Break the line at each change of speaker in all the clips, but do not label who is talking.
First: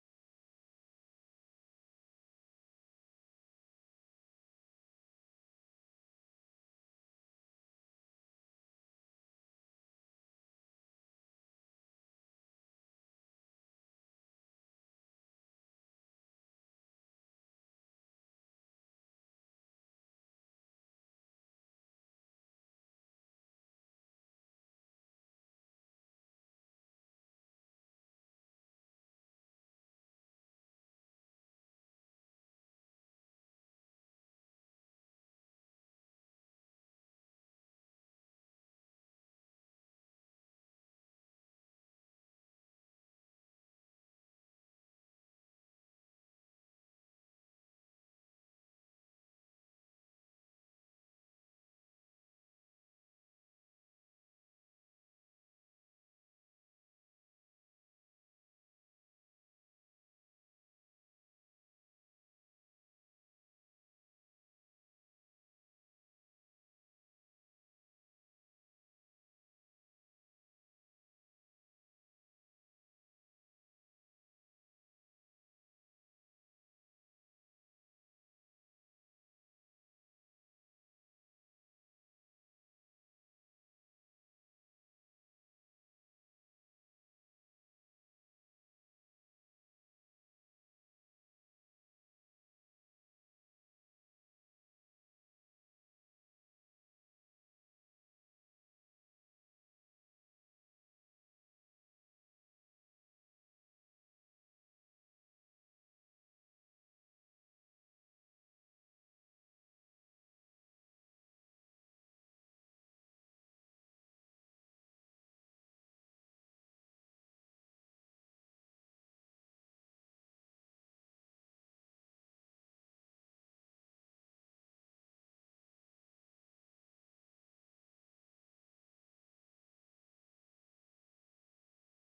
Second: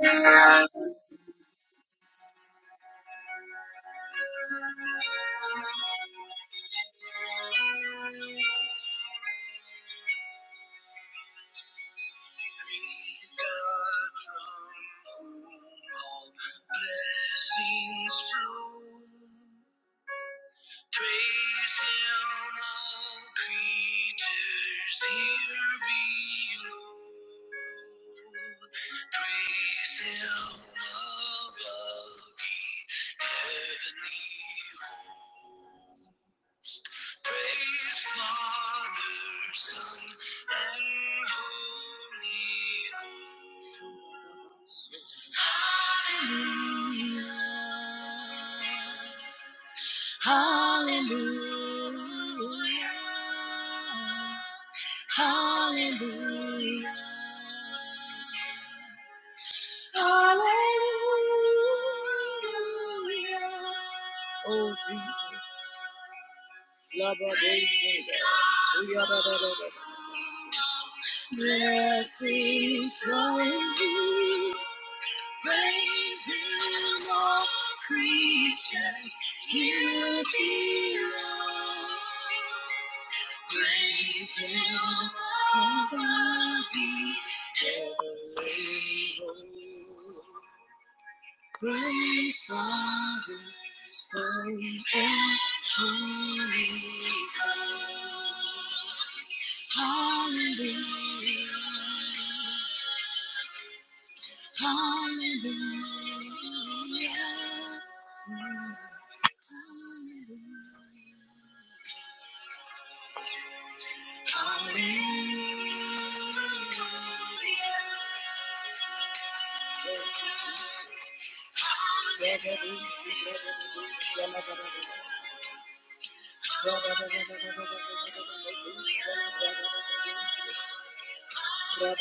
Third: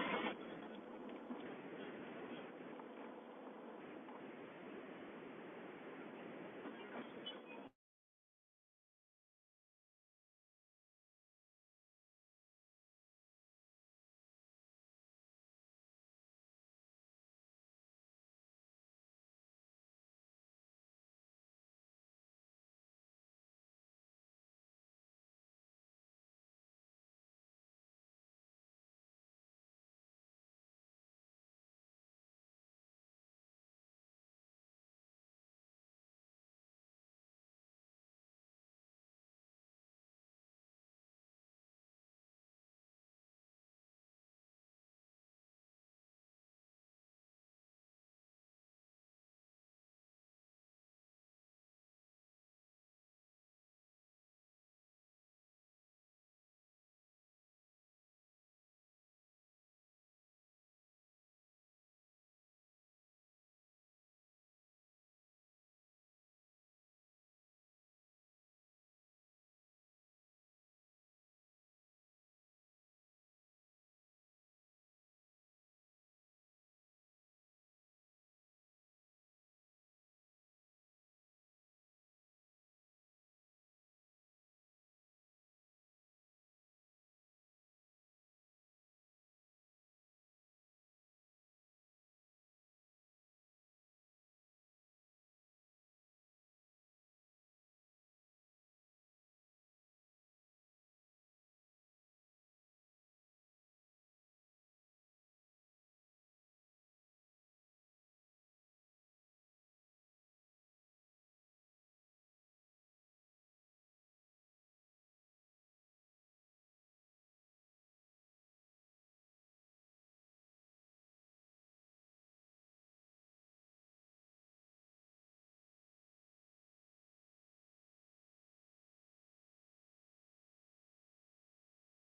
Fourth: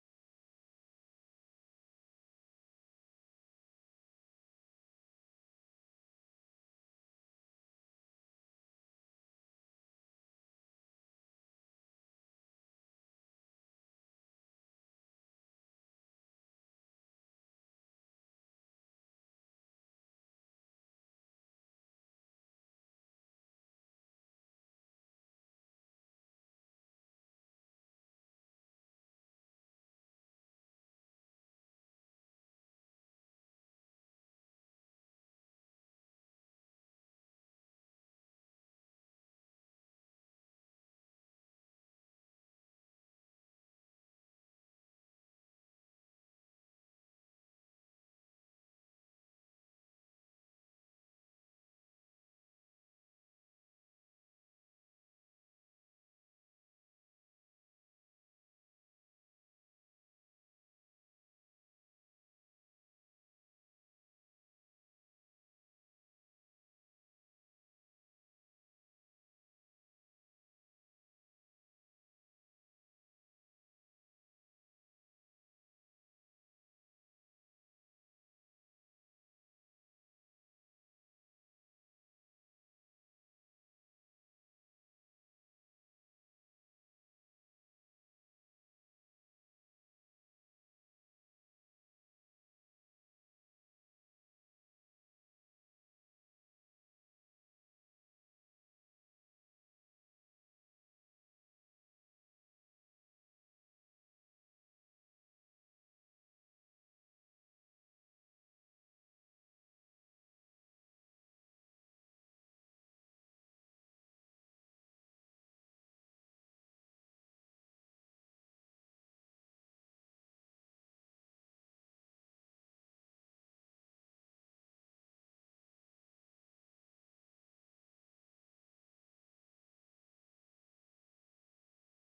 now Praise God from whom all blessings flow. Praise Him, all creatures here below. Praise Him above. the heavenly host. Praise Father, Son, and Holy Ghost. Hallelujah. Hallelujah. Hallelujah. Hallelujah. Oh, Jesus. Love of Jesus. We are the- the- the- Yes, he's so indeed. Praise him, all creatures. He'll be loved. Praise him, all the heavenly hosts. Great Father, Son, and Holy Ghost. Hallelujah, hallelujah. Hallelujah. Hallelujah. Great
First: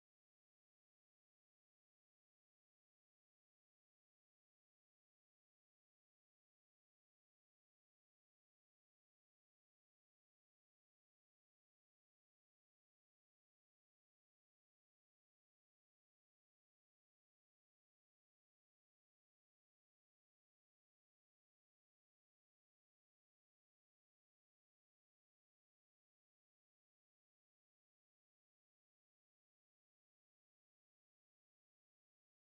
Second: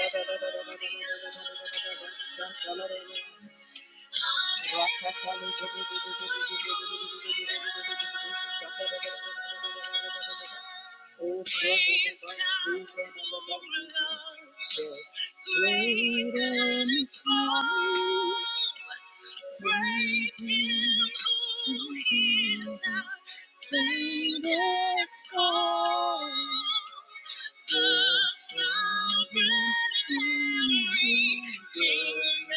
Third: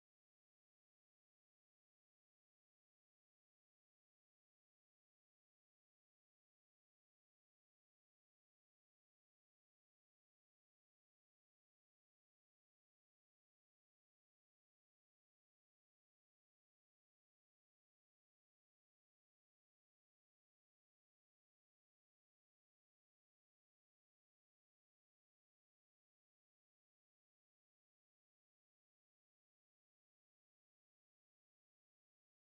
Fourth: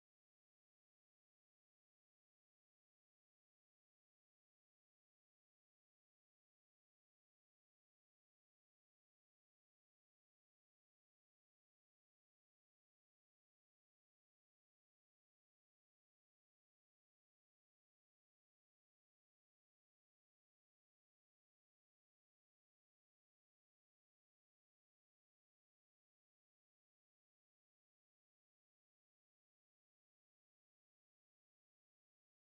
and strong. Praise Him who is our greatest God. The sovereign and redeemer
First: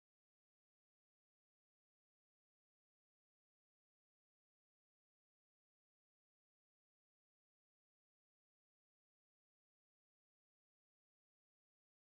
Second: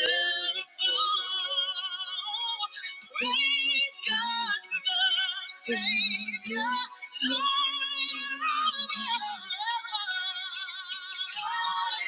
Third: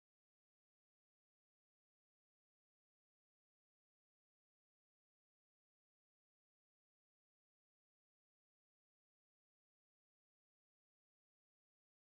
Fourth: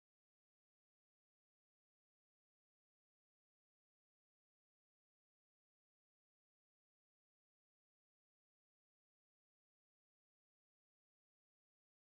of all. Praise God, the Savior, Lord our God.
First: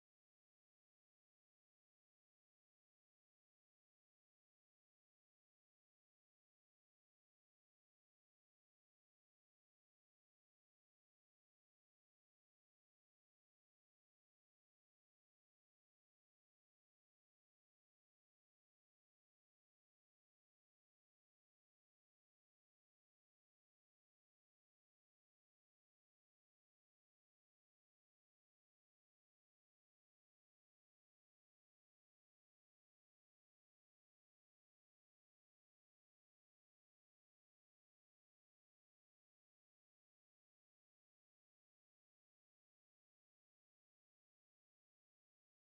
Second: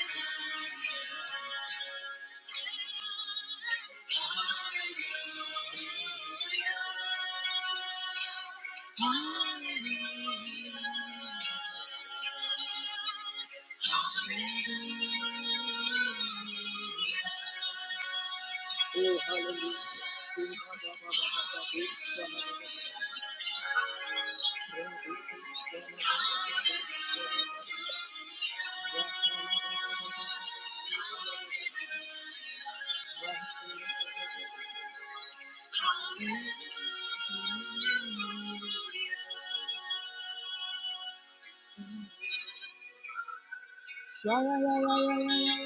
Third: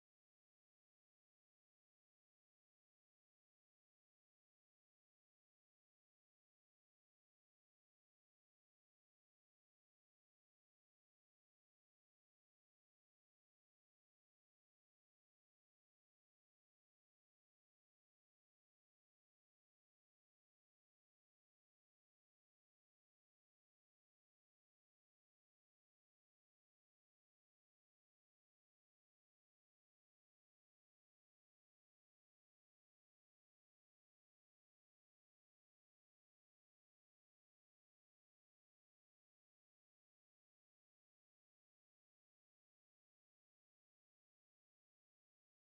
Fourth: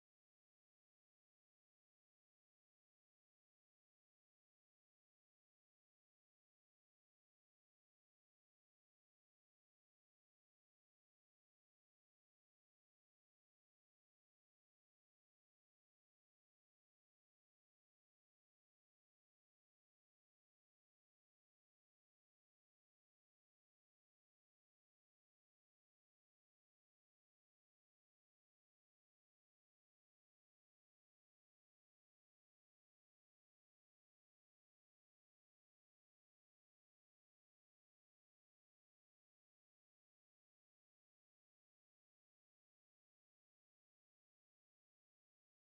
Oh, hallelujah.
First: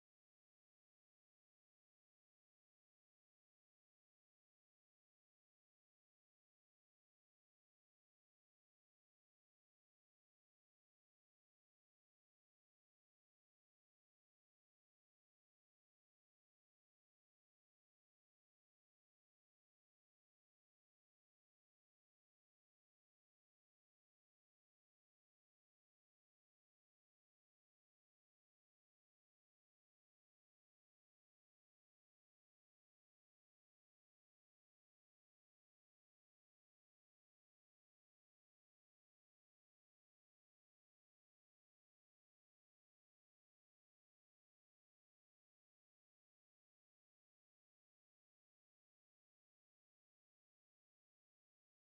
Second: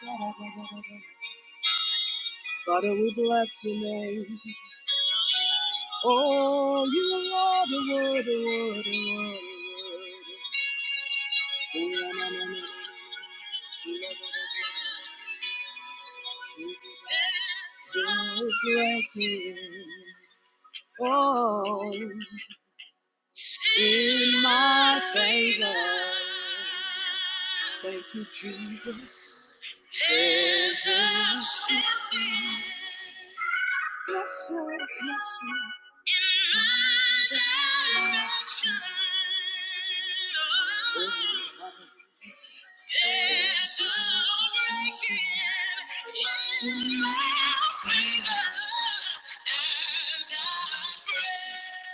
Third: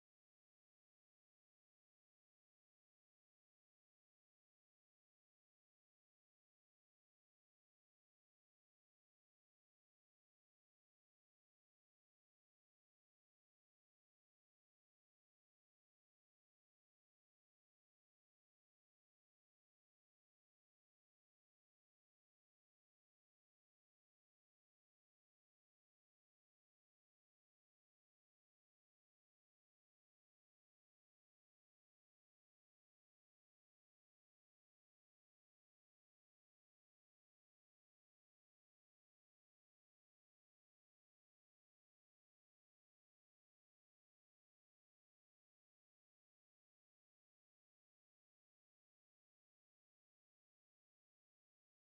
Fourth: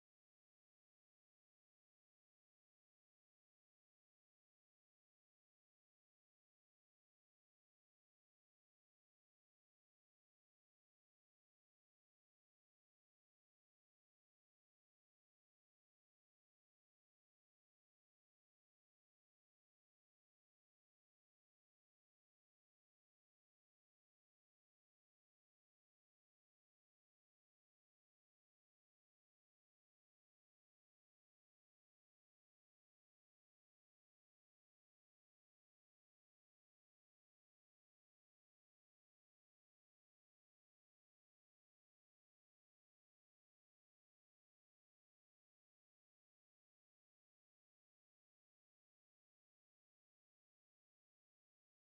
Hallelujah. Father, we bless your name. Oh, you are the word, the word, the word, the word. Oh, na, na, na, na, na. Just like you. Oh. in my favor. Thank you, Jesus. There's a shifting. Yes, Lord. Yes, Lord. In my direction. Oh, There's a breaking in my favor as I pray.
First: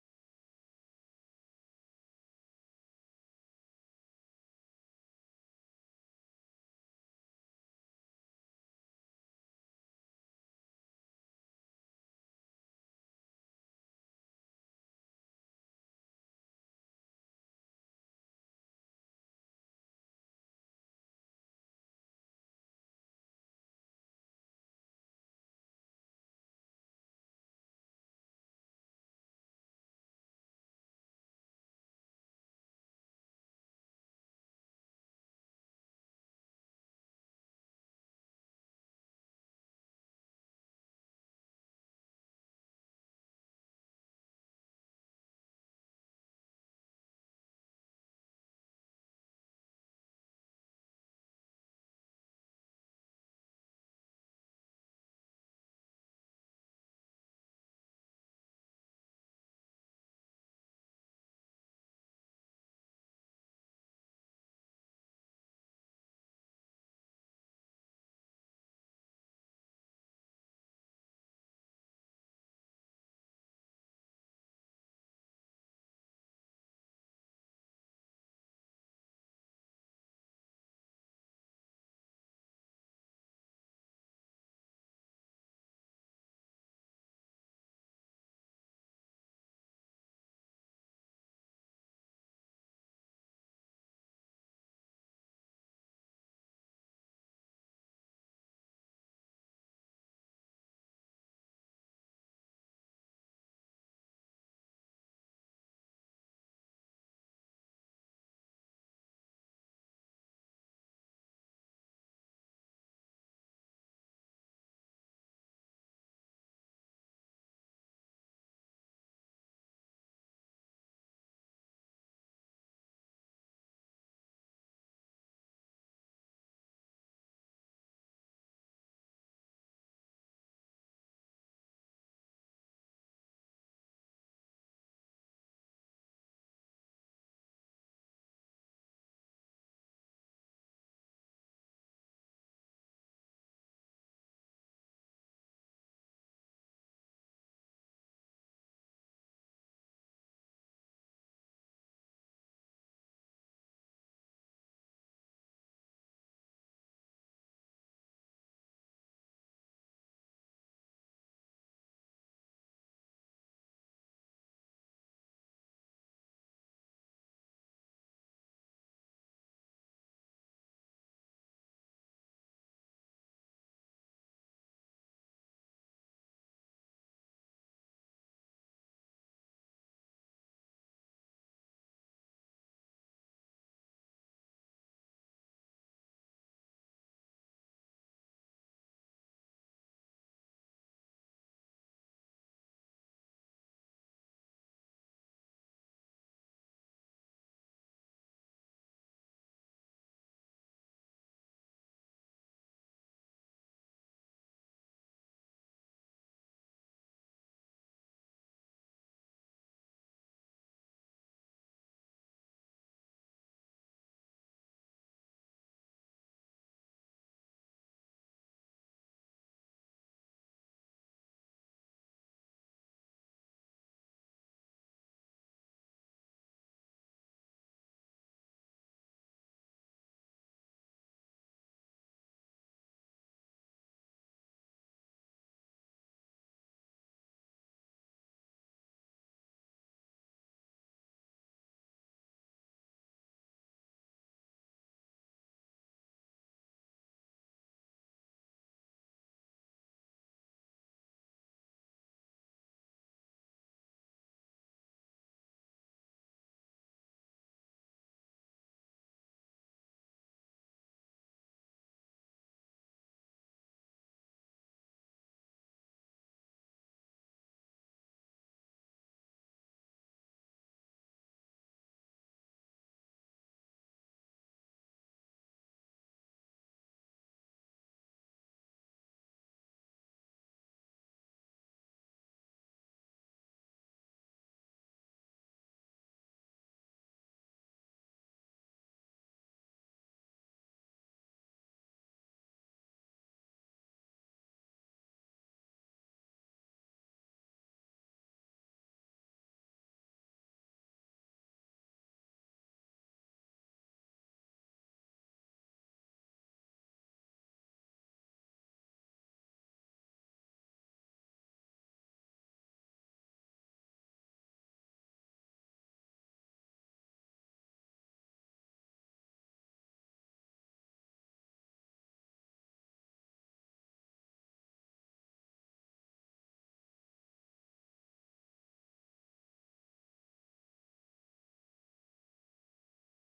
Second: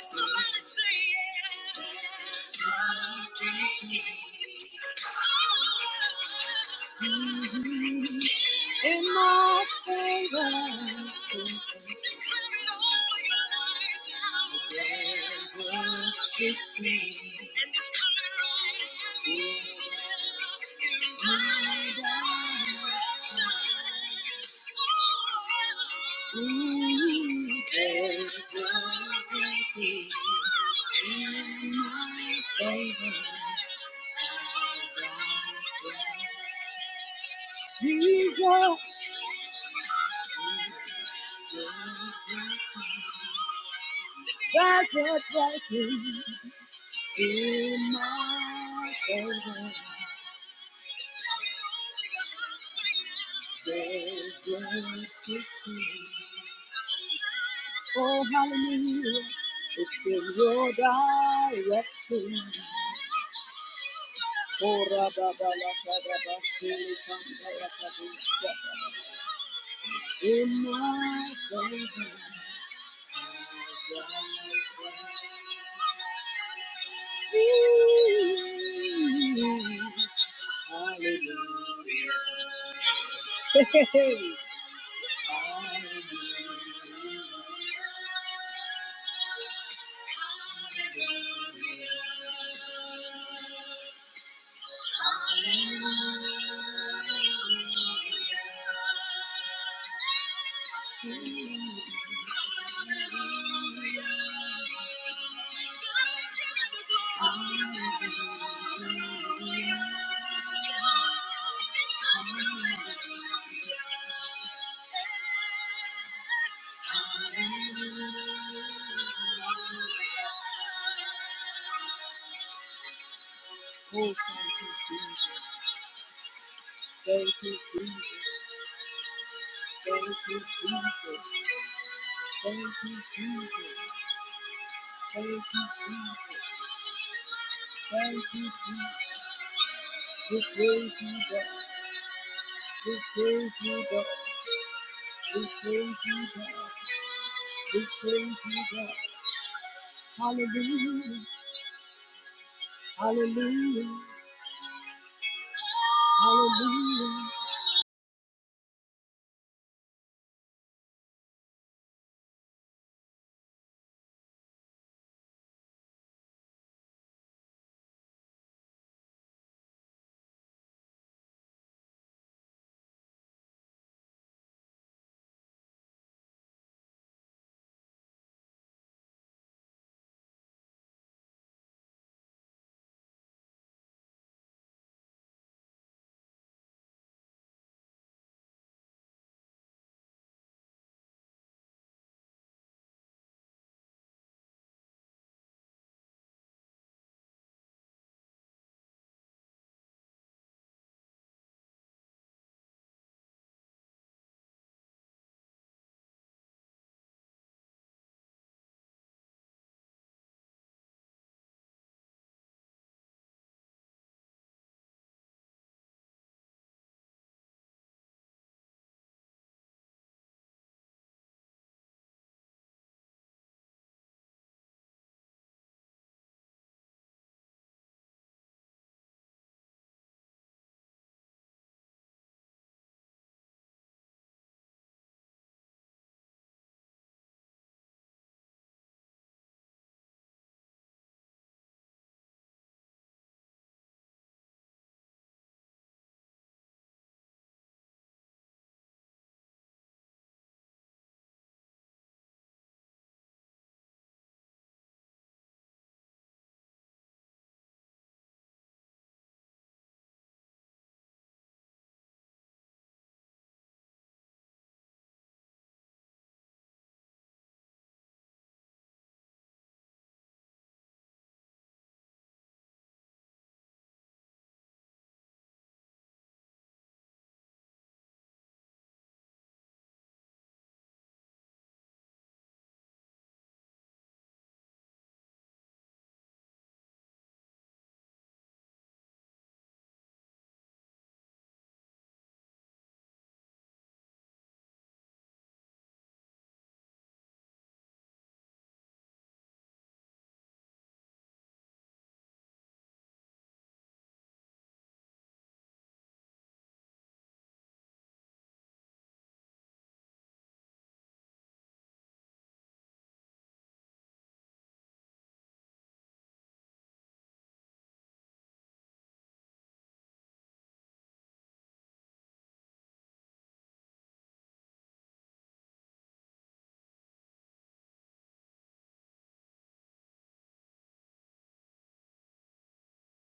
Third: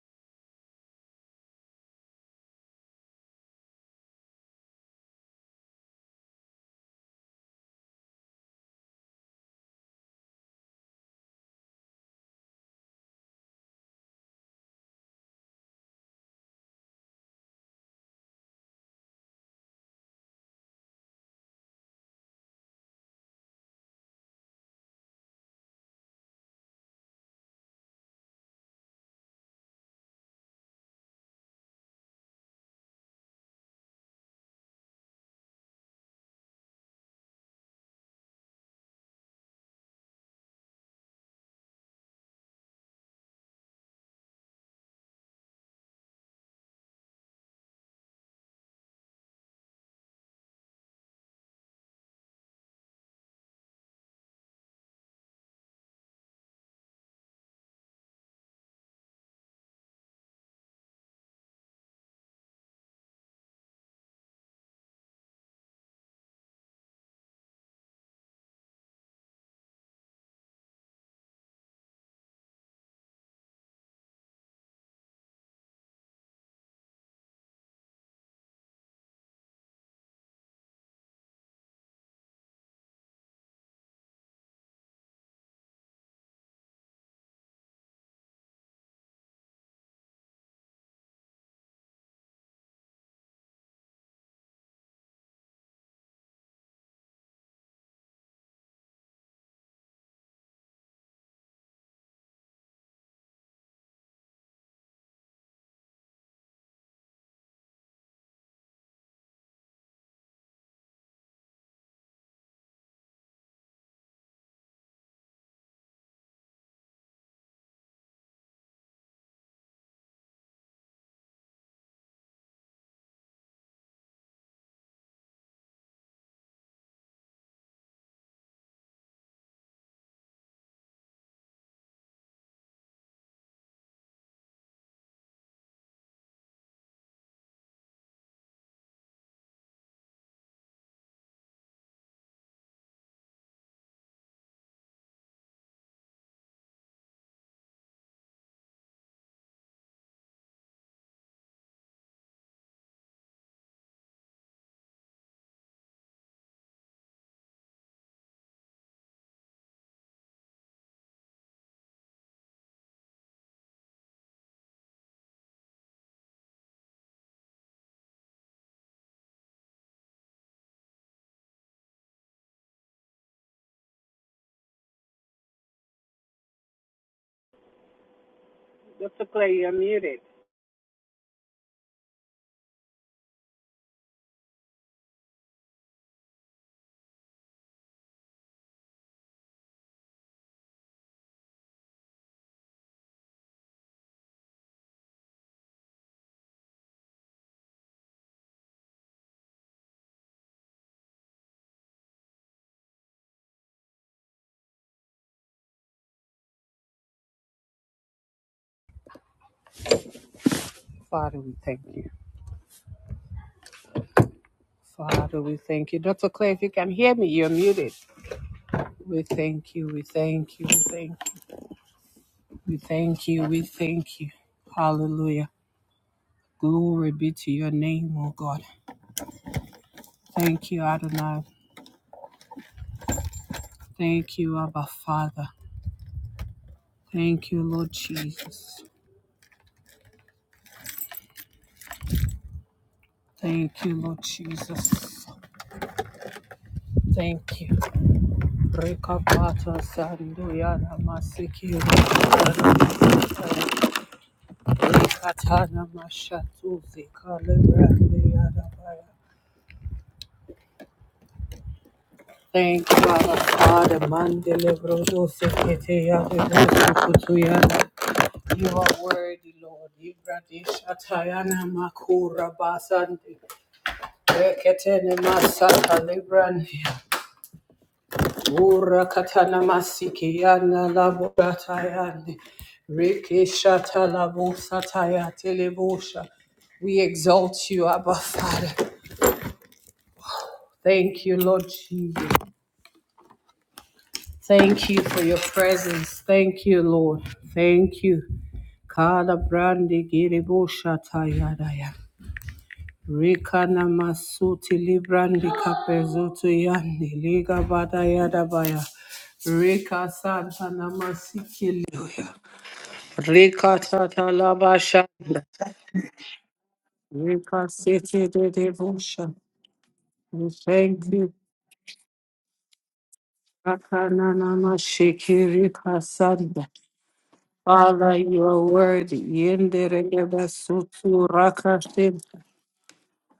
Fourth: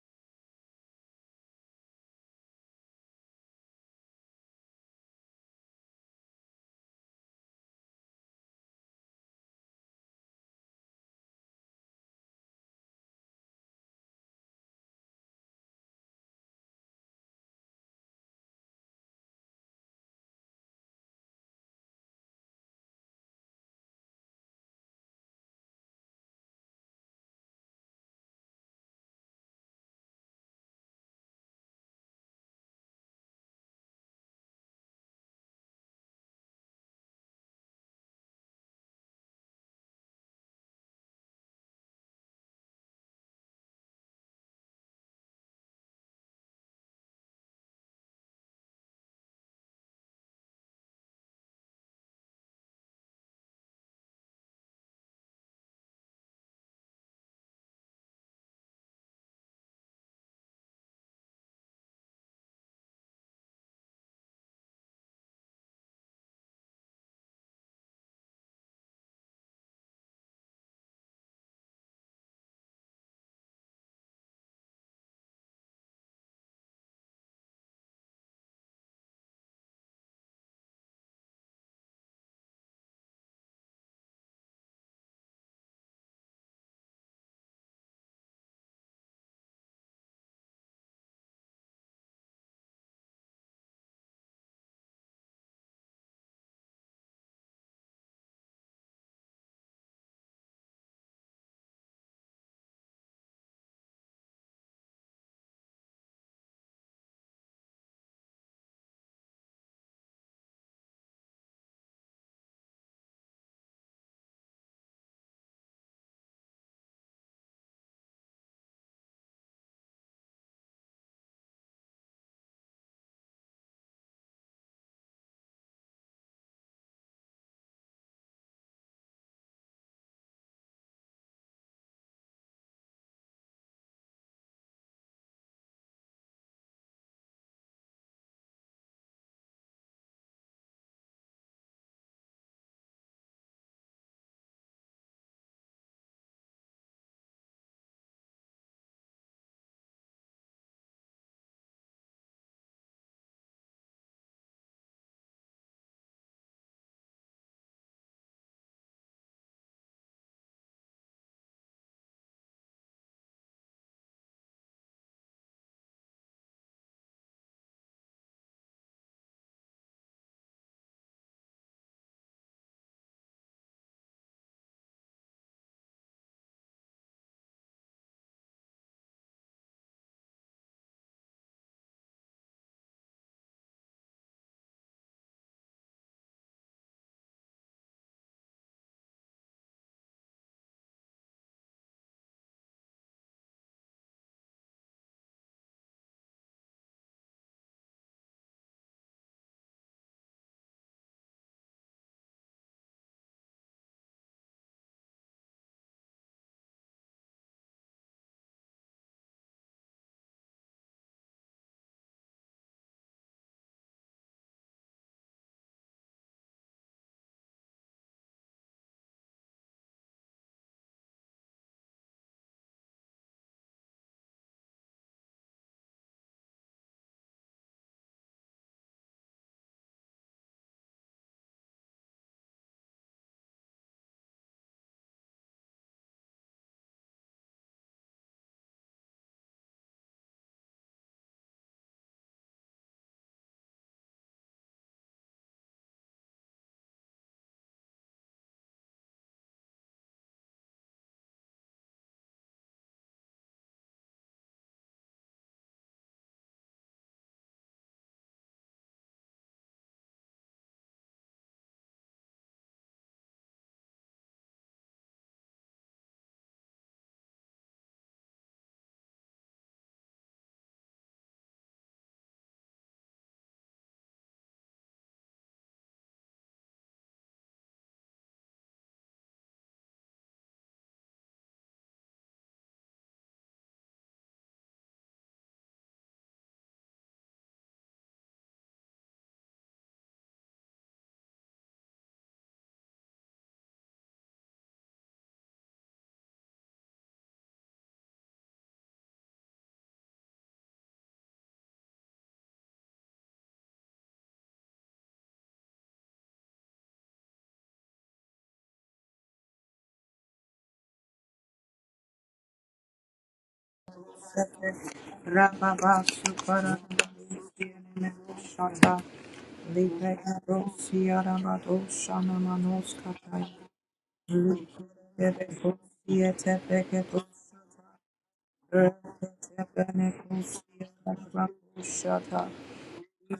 Somebody say yeah. In my favor. Declare it over your life. now. And it's coming along. in my direction. Ooh, there's a blessing in my favor. As I pray. Jesus, there's a breaking in my favor. Oh, hallelujah. It's in your direction. Oh, rabba ba In my favor. Hallelujah. Hallelujah. Oh, thank you, Jesus. Thank you, Jesus. Thank you, Jesus. Thank you, Jesus. Thank you, Jesus. Thank you, Jesus. We praise you, God. We praise you, God. We praise you, God. We praise you, God. Hallelujah. Hallelujah. Hallelujah.
Dr. Clay, you're muted. Father, we thank you. Father, we thank you. Dr. Clay, if you can hear me, you're muted. We thank you. We thank you. We thank you. We thank you. We thank you. Hallelujah. Glory be to your name, O God. Thank you, Adonai. Thank you, Abba Father. Thank you, Lord Jesus. Thank you, Lord Jesus. Thank you. Rekapata sanduya namasiki. Thank you, Father Father, Mandele Brodo Seketea de Brodo Kutuyana. You are worthy, Lord. Ibradi Shatayana Makura Basandi. Reketene Masata Librani. Ura Katana Masikiana Laburatayani. Riki Shata Sataya Telebusha. We exalt you, Abba Father. Thank you, Lord Jesus. Thank you for your presence. Thank you, Lord. Thank you. Kala brandi giribo shata yadaya. Rika masuti librandi kapezutu yandi liga bada yadabaya. Rika santa namasiki liya. Rika tata
Shut up.
labasha. Rika siti dedebusha. We thank you. Rakana namashiki rika santa. Father, you are worthy. Yendere geba sutu rakashim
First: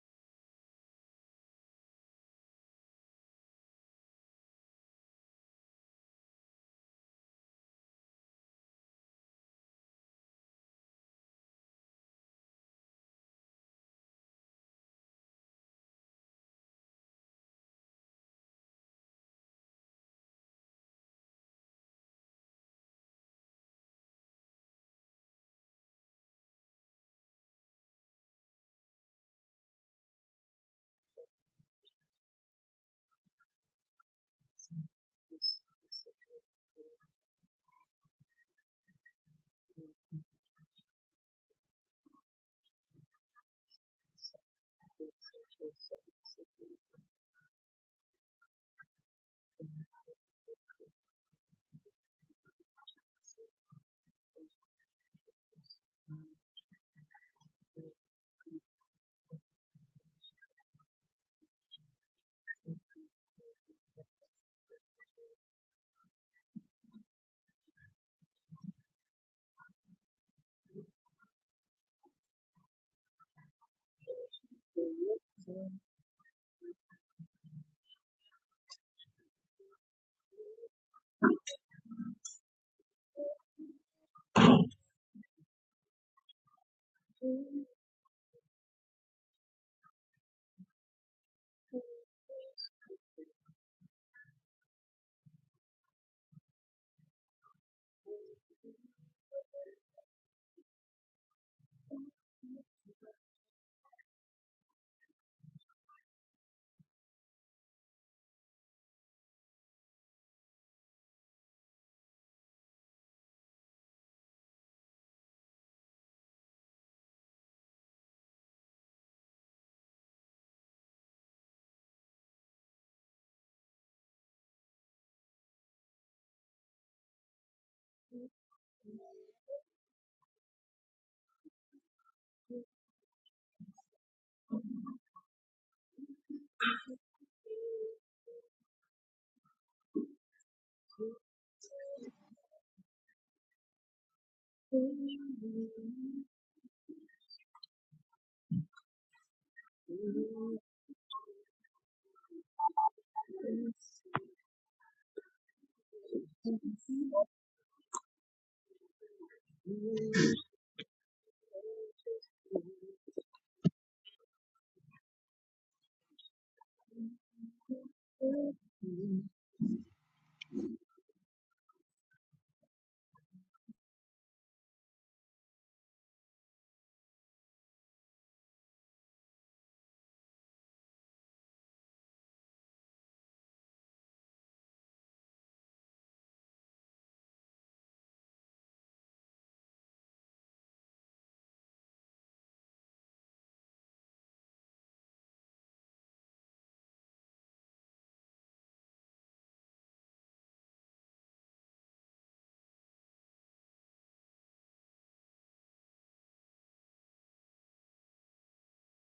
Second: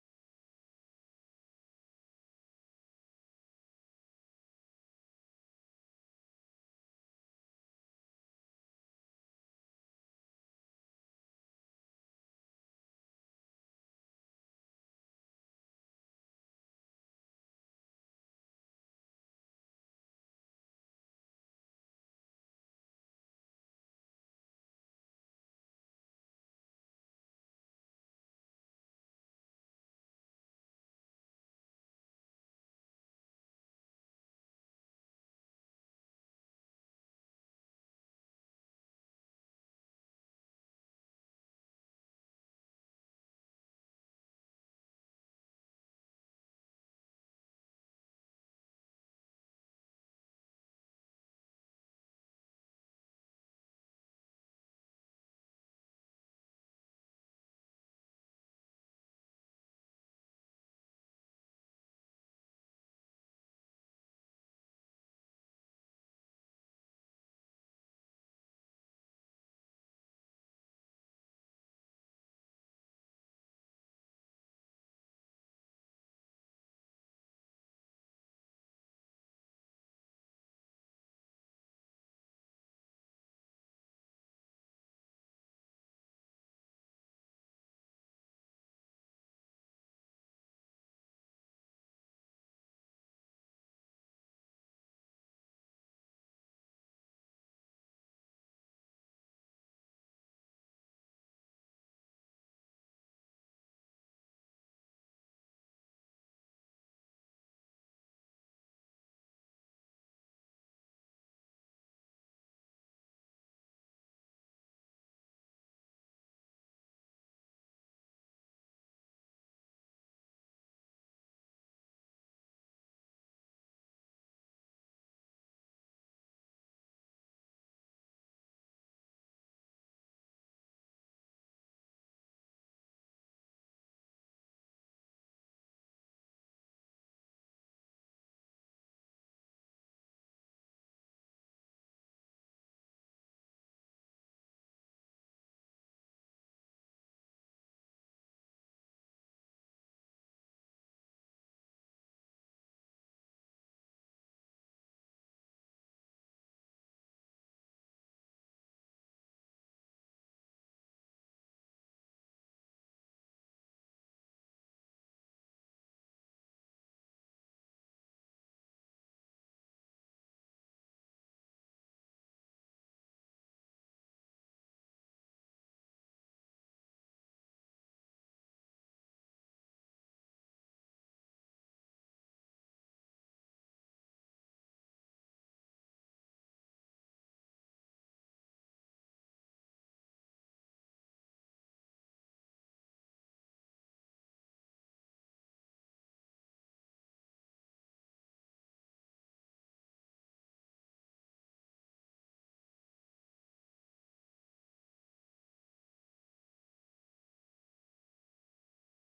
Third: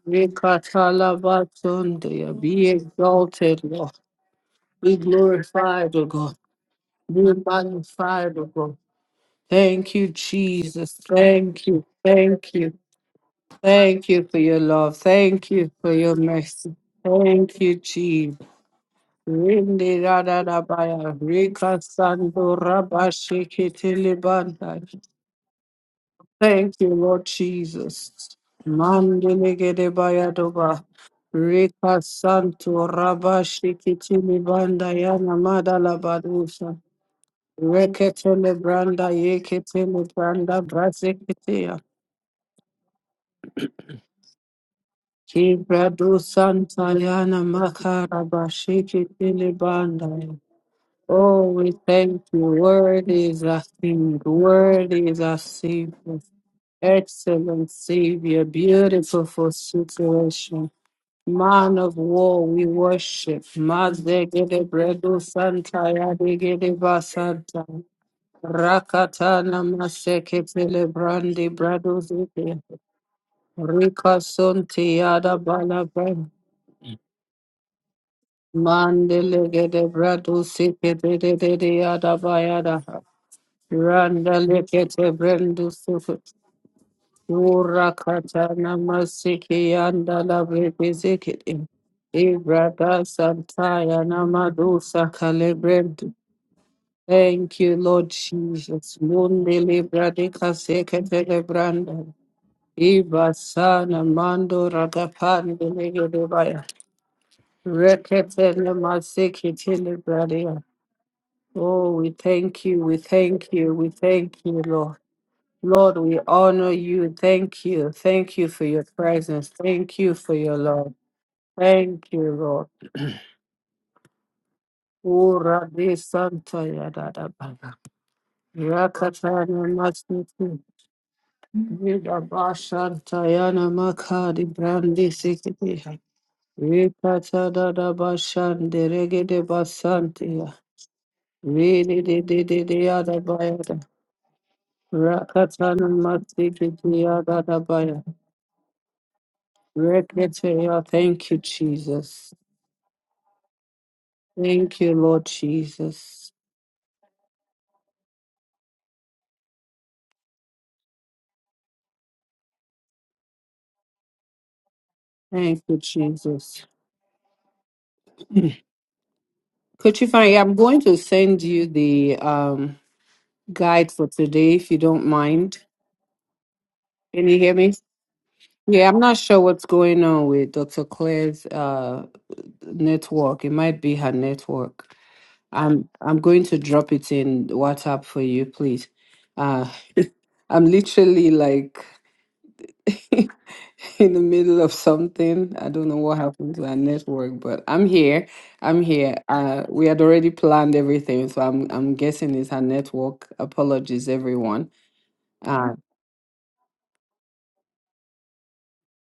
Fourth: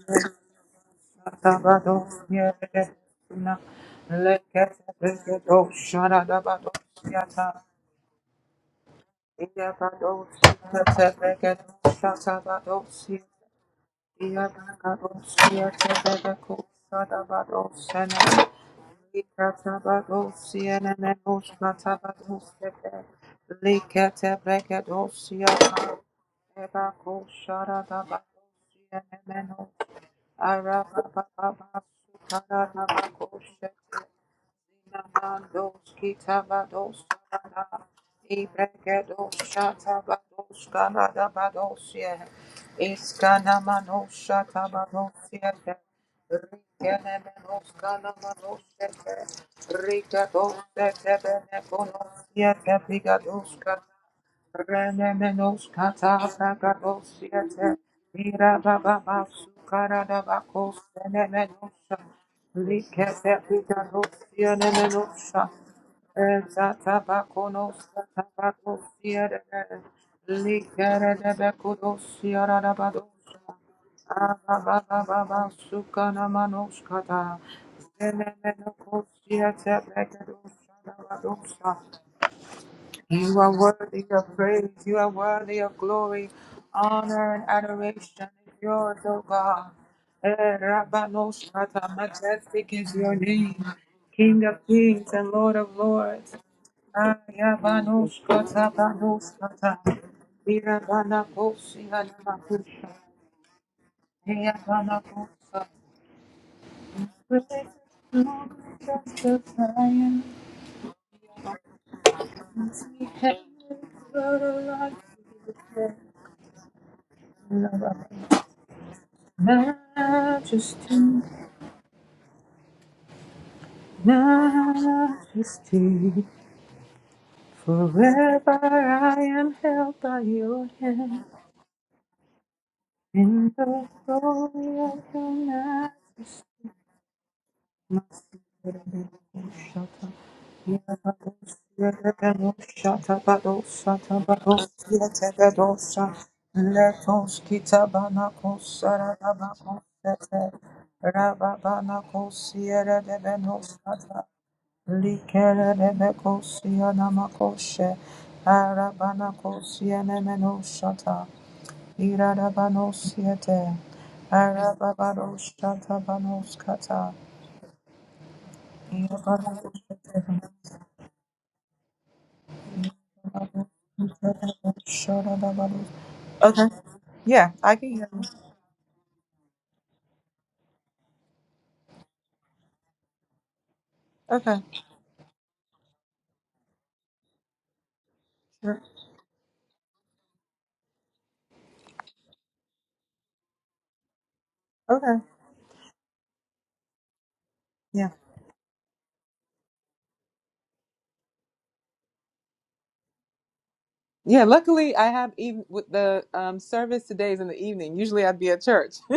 rekatala batunde. Be exalted, Lord. Be glorified, O God. Be magnified, O God. Thank you, Jesus. Thank you. Thank you. Thank you for your love. Thank you for your mercy. Thank you, Jesus. Rindi rada rabaya, rika sando rabashikitili bandai.
Araba
Thank you, Lord Jesus. Mandelegede bayadoba. Rika santo rabashi kitini banda yana
Dinamados,
madala badusa.
kitabados,
Reketele branda yeketele branda brazeketea.
kaladabados, ye. Iskana manus,
Just say, just say, just say,
kaladanus, ye.
Kibradu
just
santa
Rika ne
yana
manus,
makara
kaladanus,
bashi
ye.
kitini banda.
Rika dos, ye,
Oh, we
neko manus,
thank you.
ye,
Word is
bigadus,
our
kaladus.
King. Word is our
Remenos kata
Savior.
pragados
Excellent
yete.
Savior,
Mira baba
beautiful
masu
for
karada
situation.
bakos
Man of
enemenosha.
war, we
Likete
worship.
pigados
Mazegede bredo
yenemenosha.
santa yadegede
Ezata
basanta.
bakonos kata bakos yere.
Rakatana maseke pele
Likere de
brandi brado
bekudos
zike.
yarada badosha.
Rika
Aba
sonti
baba
yada
baba sukana
balabra.
manos kata. Zenemenokos
Mandele
yete
gede brado
pegados
sike
yarada
de de de
badosha.
de yada bayada.
You are worthy
Randa
of praise. You are
lekete
worthy
brendo
of glory, honor, and adoration. It's
Urakatana
yours, O God.
masiki yanda la
Eh,
brebe zekete.
Rabbanoshrata, Majestic is
Ibrada
your name,
santaya
King of
namadusa
kings and Lord of
kalebrendu.
lords. Ah,
Thank you, Lord
Yabbanoshrata,
Jesus. Mundi
Banoshrata.
librade sekete
Irabbanakosi,
lebranda.
Hanamakusha.
Iba sana mando
Eyabanakosa.
ragapande legedebaya.
Praise the Lord,
Rekete na
just the
masiki
Zion.
telebradia. Oh, we thank you, we
We have
thank you, we
the
thank you, Lord.
Lord
Lord, we honor you. Thank
of
you.
life.
Thank you for your presence. Thank you for your love.
Majesty,
Thank you, Lord. Ura de
majesty,
Santa ya da da ba ba.
forever I am
Rakatana
held by
Masniki.
your hand.
Vida Bashanta
In
Yana
the
Makadi
glory of
Brandi
your
Sikitiha. Rikata da da
majesty,
Bashande Regede
Shatta,
Basantia.
Yabados,
Vidi di di
Yabano,
di di
Shatta,
yada
Bados,
bayada.
Shatta, Bados,
Rakatana
Yatabadosa,
Masniki
Letos,
yada da baya.
Kitabanakos, Sarabakos,
Rekete ya. Thank you, Jesus.
Rababanakos, Yere
Thank you, Lord Jesus.
Likerelebekosia Arabanakosia nemenoshata. Irabanosiete.
Thank you,
Arababaroshata
Jesus.
banoskata.
Could you find? I'm going to send you the um, guide for today, if you don't mind.
Irabanoshatabanoshadabanos. Okay.
Can you
Yeah,
hear me?
I can hear you.
Yeah, I'm not sure what's going on with Dr. Claire's uh, network. It might be her
Okay.
network. I'm I'm going to drop it in WhatsApp for you,
Sure.
please. Uh, I'm literally like in the middle of
Okay.
something. I don't know what happened to our network, but I'm
Yeah.
here. I'm here. Uh, we had already planned everything, so I'm I'm guessing it's our network. Apologies,
Yeah,
everyone.
luckily I have even
Uh,
with the um, service today is in the evening. Usually I'd be at church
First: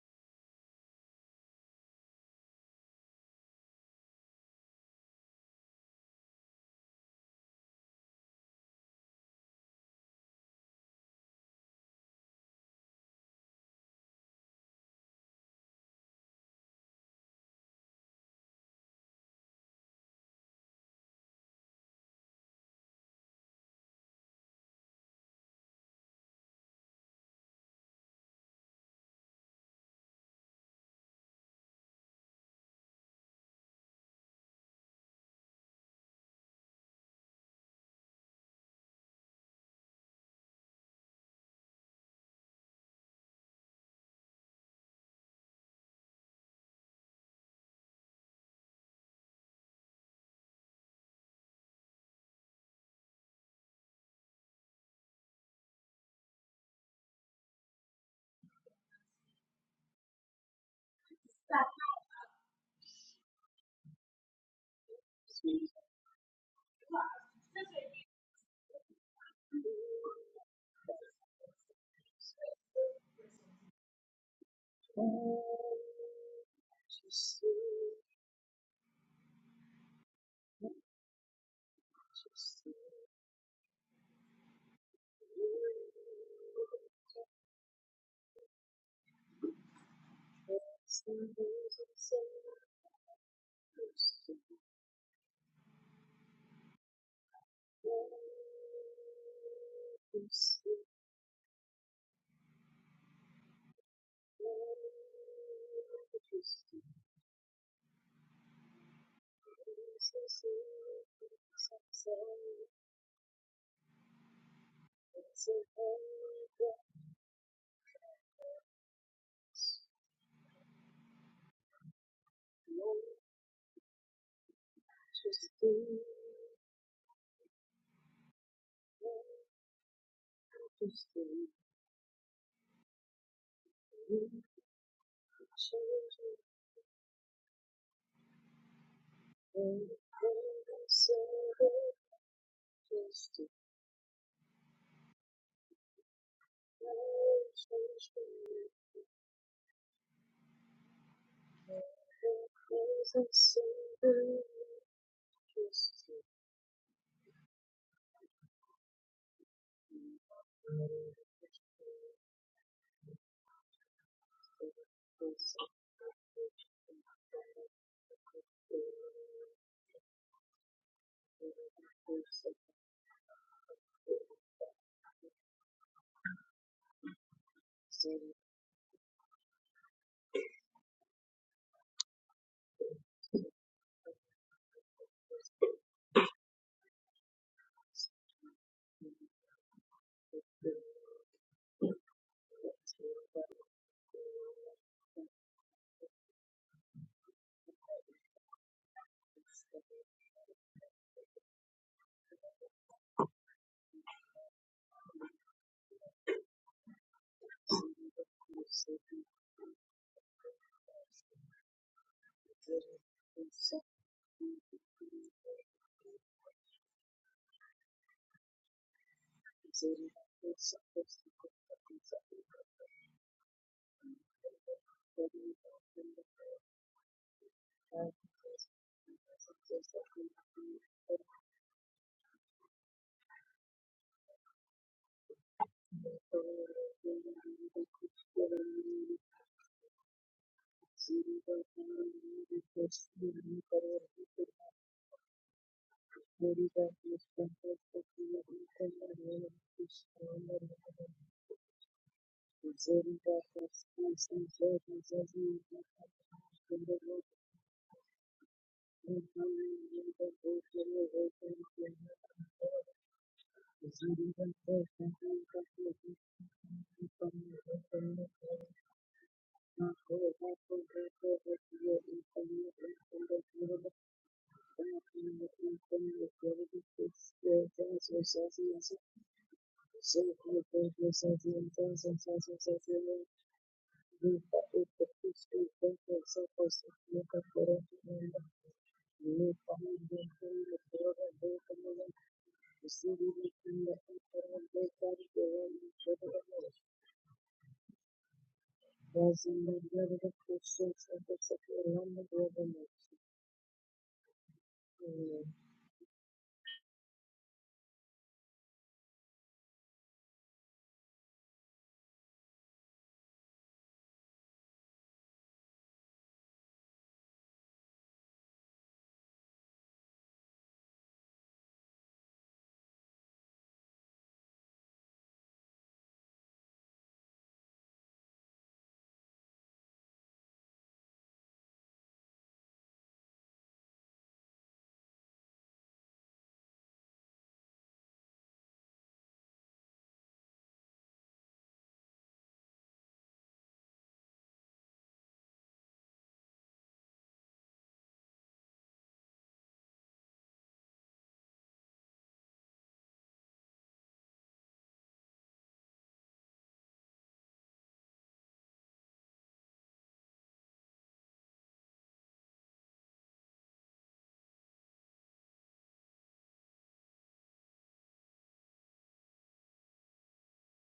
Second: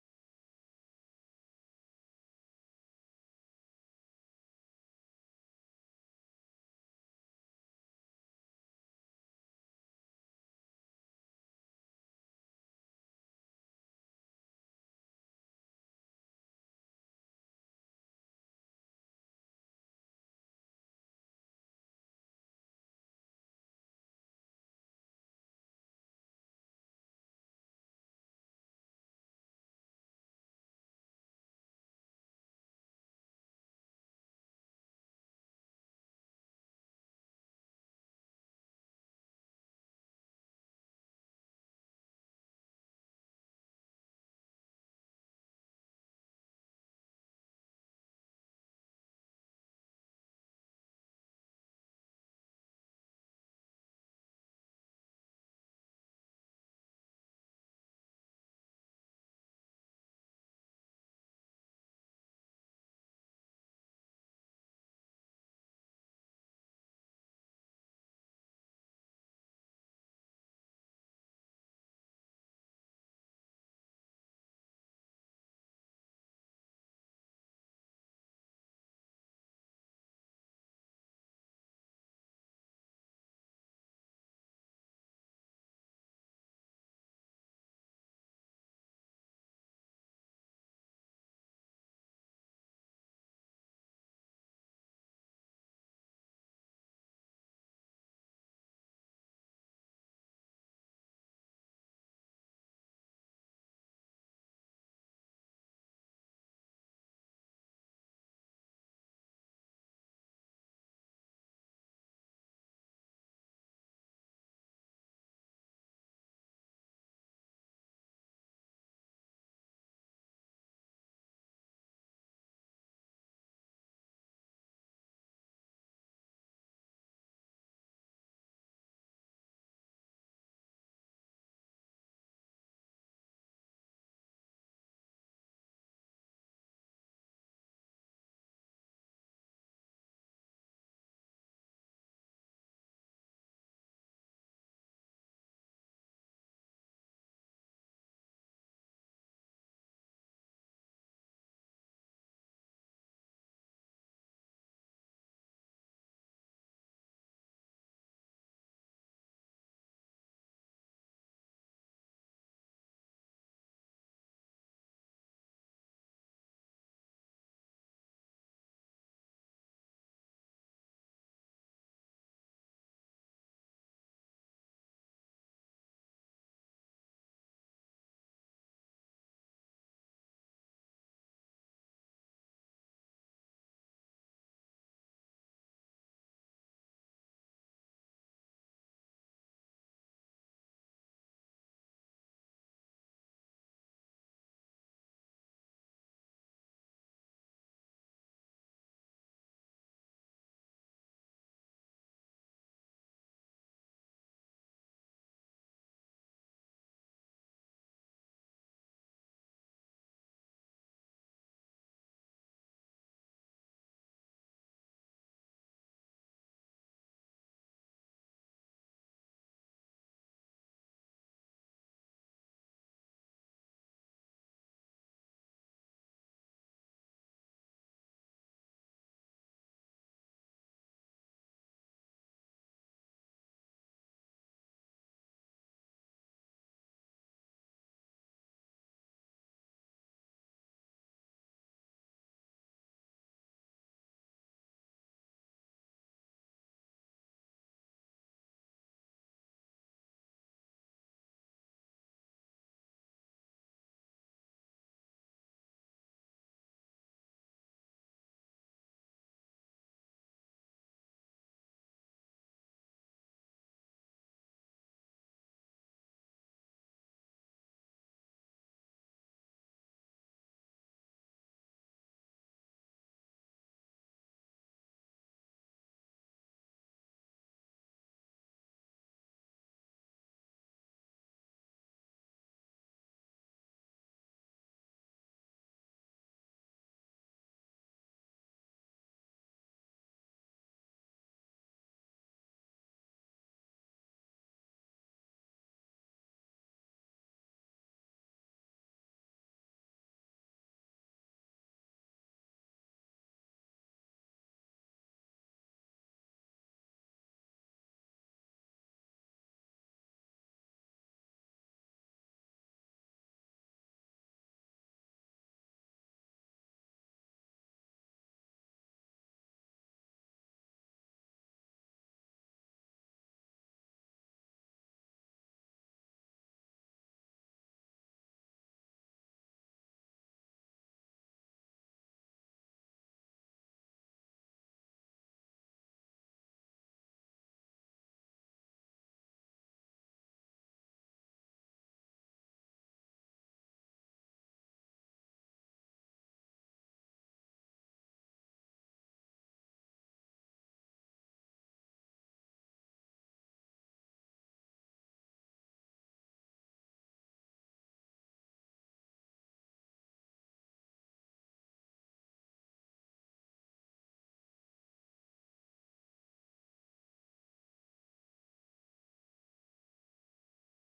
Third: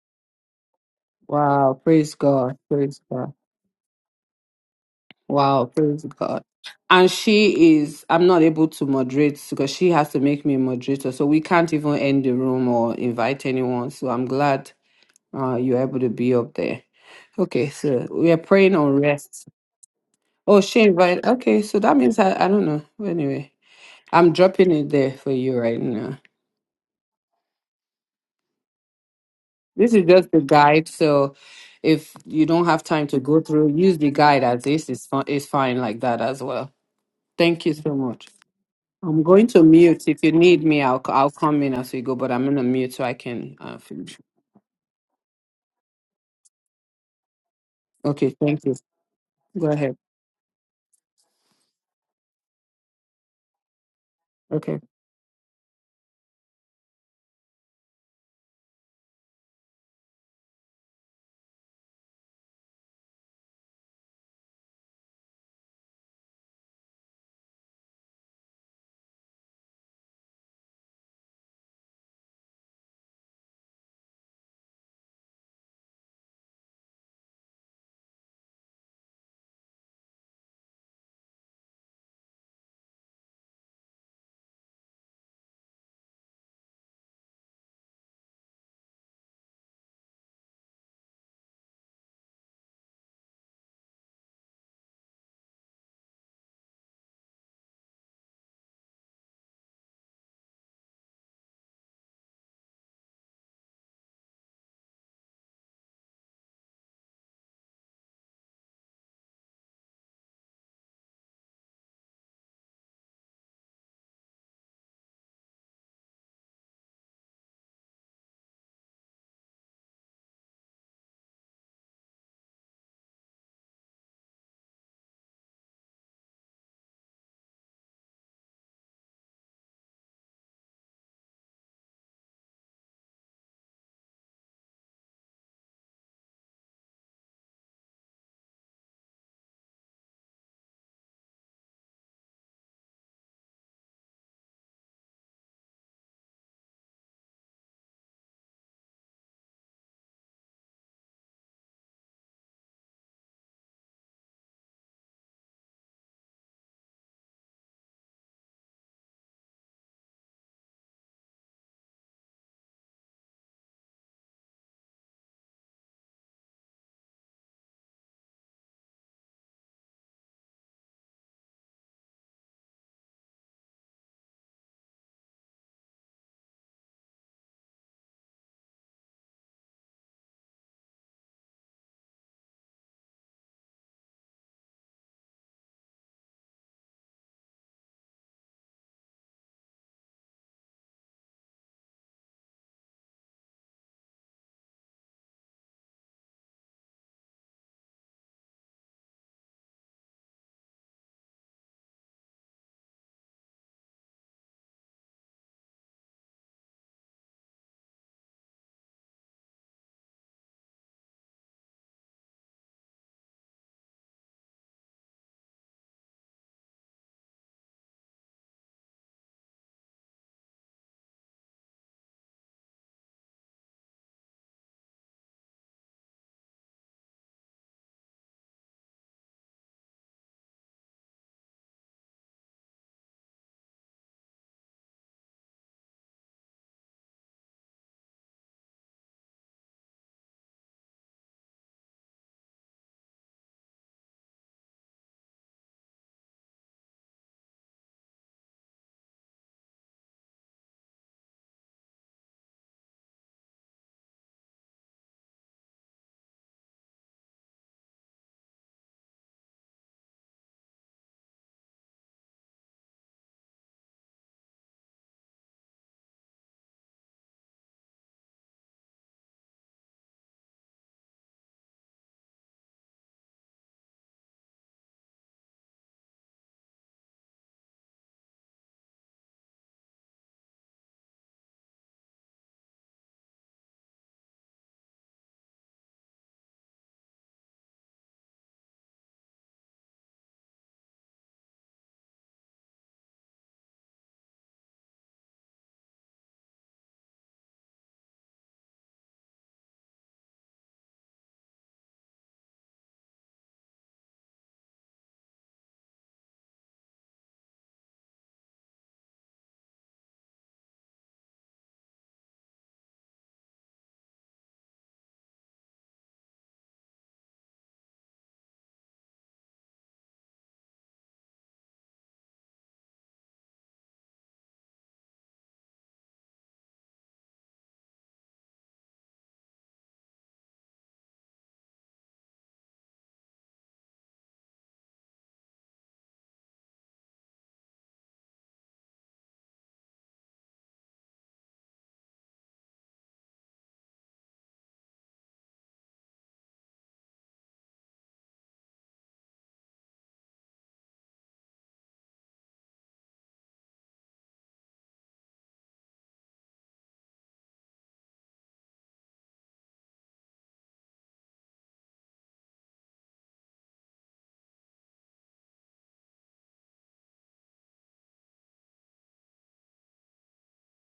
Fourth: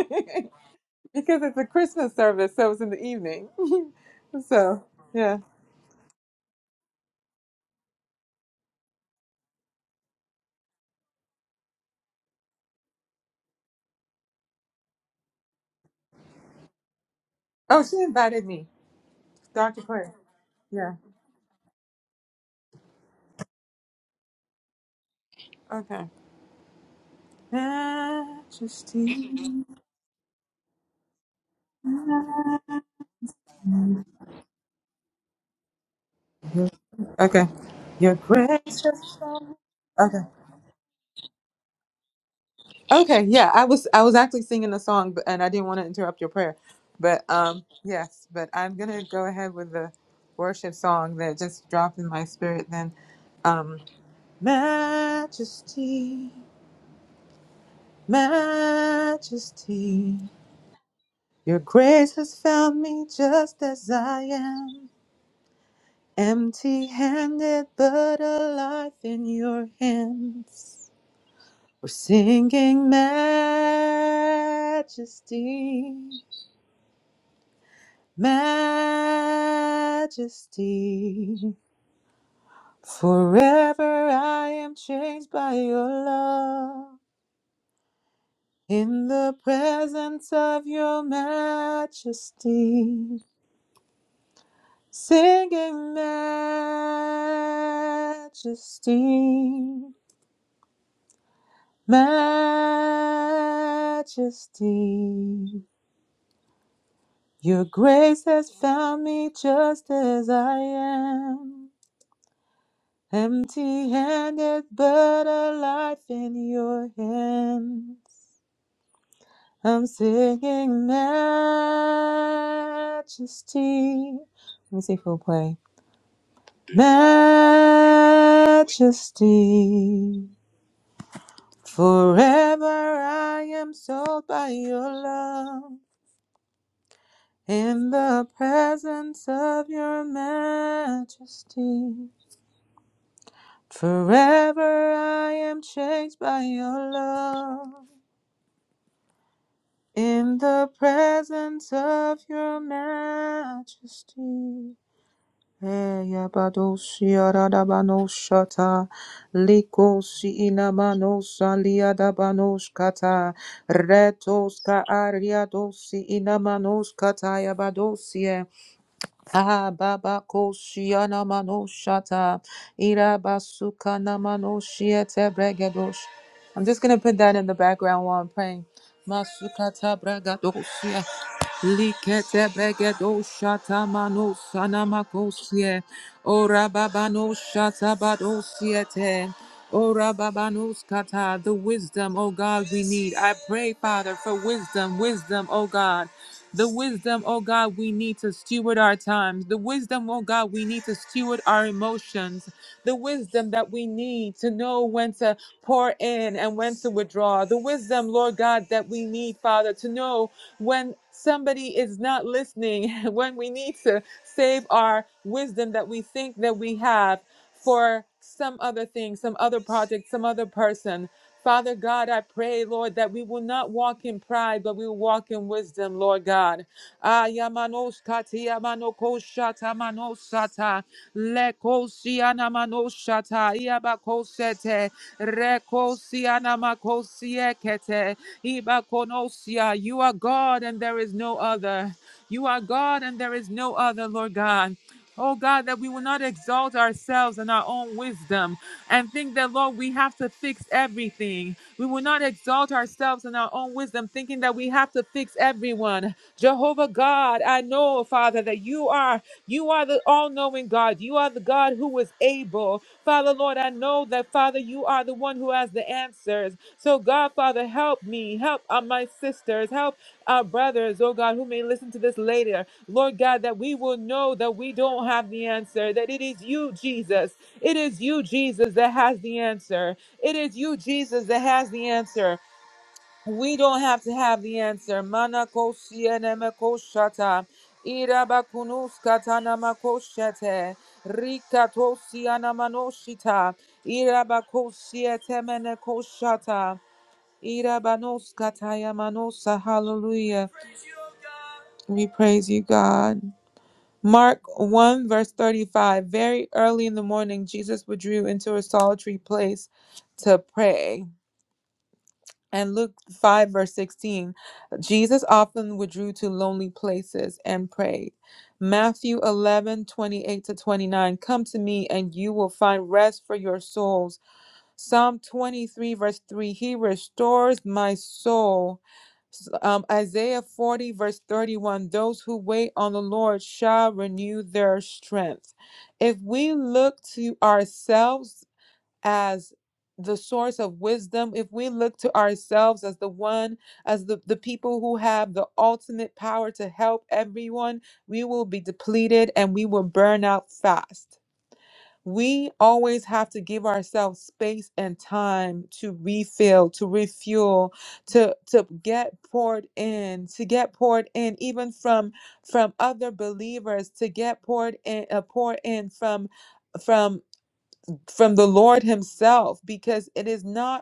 because it's a
wow,
Christmas
praise
service,
God,
so it's in the
praise God.
evening. so, yeah.
Wow, praise God. And she is. I'm not able to moderate because she has to make me a moderator, so we can't even end the room or invite anyone. So I'm glad uh, you're able to be up there. Okay,
Oh, she
so we are
invited me,
praying on rest.
Dr. Claire.
Oh, she
Yeah.
invited. Okay, so that means I, I don't know. Anyway, I'm dropping it there for you right
Okay.
now.
Majesty.
This is just the guide. So if you don't have time to go through, use the guide as this is fine, is fine like that as well.
Okay.
Thank you so
Your
much.
grace. has
I'm going
shown-
to mute.
Okay.
If you need me, I'll c- I'll come in as we go, but I'm going to mute so I
Okay. Yeah,
can
I
uh,
was I was
finish.
actually singing a song, but and I didn't want to interrupt your prayer, but um yes,
Okay,
but
thank
I'm
you.
gonna go ahead
Go
with the
ahead.
worship song that just dropped in my spirit. Then, um,
Okay.
Majesty, Majesty, Your grace has found me just as I am. Empty handed, but alive in your hands. We're singing majesty, majesty. Forever I am changed by your love. In the presence of your
say, just say,
majesty,
just say.
singing
Thank
majesty. majesty. Your grace has found me just as I am, empty handed, but alive in your hands. I'm singing majesty. Let me see if we'll play. Majesty, forever I am sold by your love. in the presence of your majesty. Forever I am changed by your love. In the presence of your majesty.
you. Thank
Eyabadoshiaradabanoshata, likosiinamanosaliadabanoshkata, retoska ariadosi inamanos Ababakoshiana manoshata irabasukana manoshiete bregedosh. I'm just gonna put that in the background while I'm praying. Masukata bragadosh. Likete begedo shata mano sanamakosie. Ora babano shata badosiete. Ora babanos kata. The wisdom, oh God, we need. I pray, Father, for wisdom, wisdom, oh God. The wisdom, oh God, we need to steward our times. The wisdom, oh God, we need to steward our emotions. The wisdom that we need to know when to pour in and when to withdraw. The wisdom, Lord God, that we need, Father, to know when somebody is not listening, when we need to save our wisdom that we think that we have for some other thing, some other project, some other person. Father God, I pray,
you.
Lord, that we will not walk
Zeri
in pride, but we will walk in
da
wisdom, Lord God. Ah, yamanos kati yamano koshata manosata leko manosata iabakosete reko makosiekete Ibakonosia, You are God and there is no other. You are God and there is no other, Lord God. Oh God, that we will not exalt ourselves in our own wisdom and think that, Lord, we have to fix everything. We will not exalt ourselves in our own wisdom,
Christus,
thinking that we have
Zeri,
to fix
Zeri,
everyone. Jehovah
Zeri,
God, I know, Father, that you are
Thank you.
you are the all-knowing God. You are the God who is able. Father, Lord, I know
can
that, Father, you are the one who has the answers. So, God, Father, help me, help uh, my sisters, help our brothers, oh God, who may listen to this later. Lord God, that we will know that we don't have the answer, that it is you, Jesus. It is
replace
you,
resources
Jesus,
and
that has the answer. It is you, Jesus, that has the
things and
answer.
things and things and
We don't have to have the
Nyika
answer. Mana
irikupiswe ngezopo zvakanaka
koshata.
kuronda
Irabakunus
nyika yedu
makoshete. Rika
yakarondoka
tosiana
kusiri
manoshita.
kuenda kukorobeka
Irabakosiete
kuenda kukorobeka
Irabanoskatayamanosa.
vazimbabwe vari
Hallelujah.
kupiswe ngezopo
We
zvakanaka
praise you,
kuronda.
God. Mark 1, verse 35. Very early in the morning, Jesus withdrew into a solitary place to pray. And Luke 5, verse 16. Jesus often withdrew to lonely places and prayed. Matthew 11 28 to 29. Come to me, and you will find rest for your souls. Psalm 23, verse 3 He restores my soul. Um, Isaiah 40, verse 31 Those who wait on the Lord shall renew their strength. If we look to ourselves as the source of wisdom, if we look to ourselves as the one, as the, the people who have the ultimate power to help everyone, we will be depleted and we will burn out fast we always have to give ourselves space and time to refill to refuel to to get poured in to get poured in even from from other believers to get poured in uh, poured in from from from the lord himself because it is not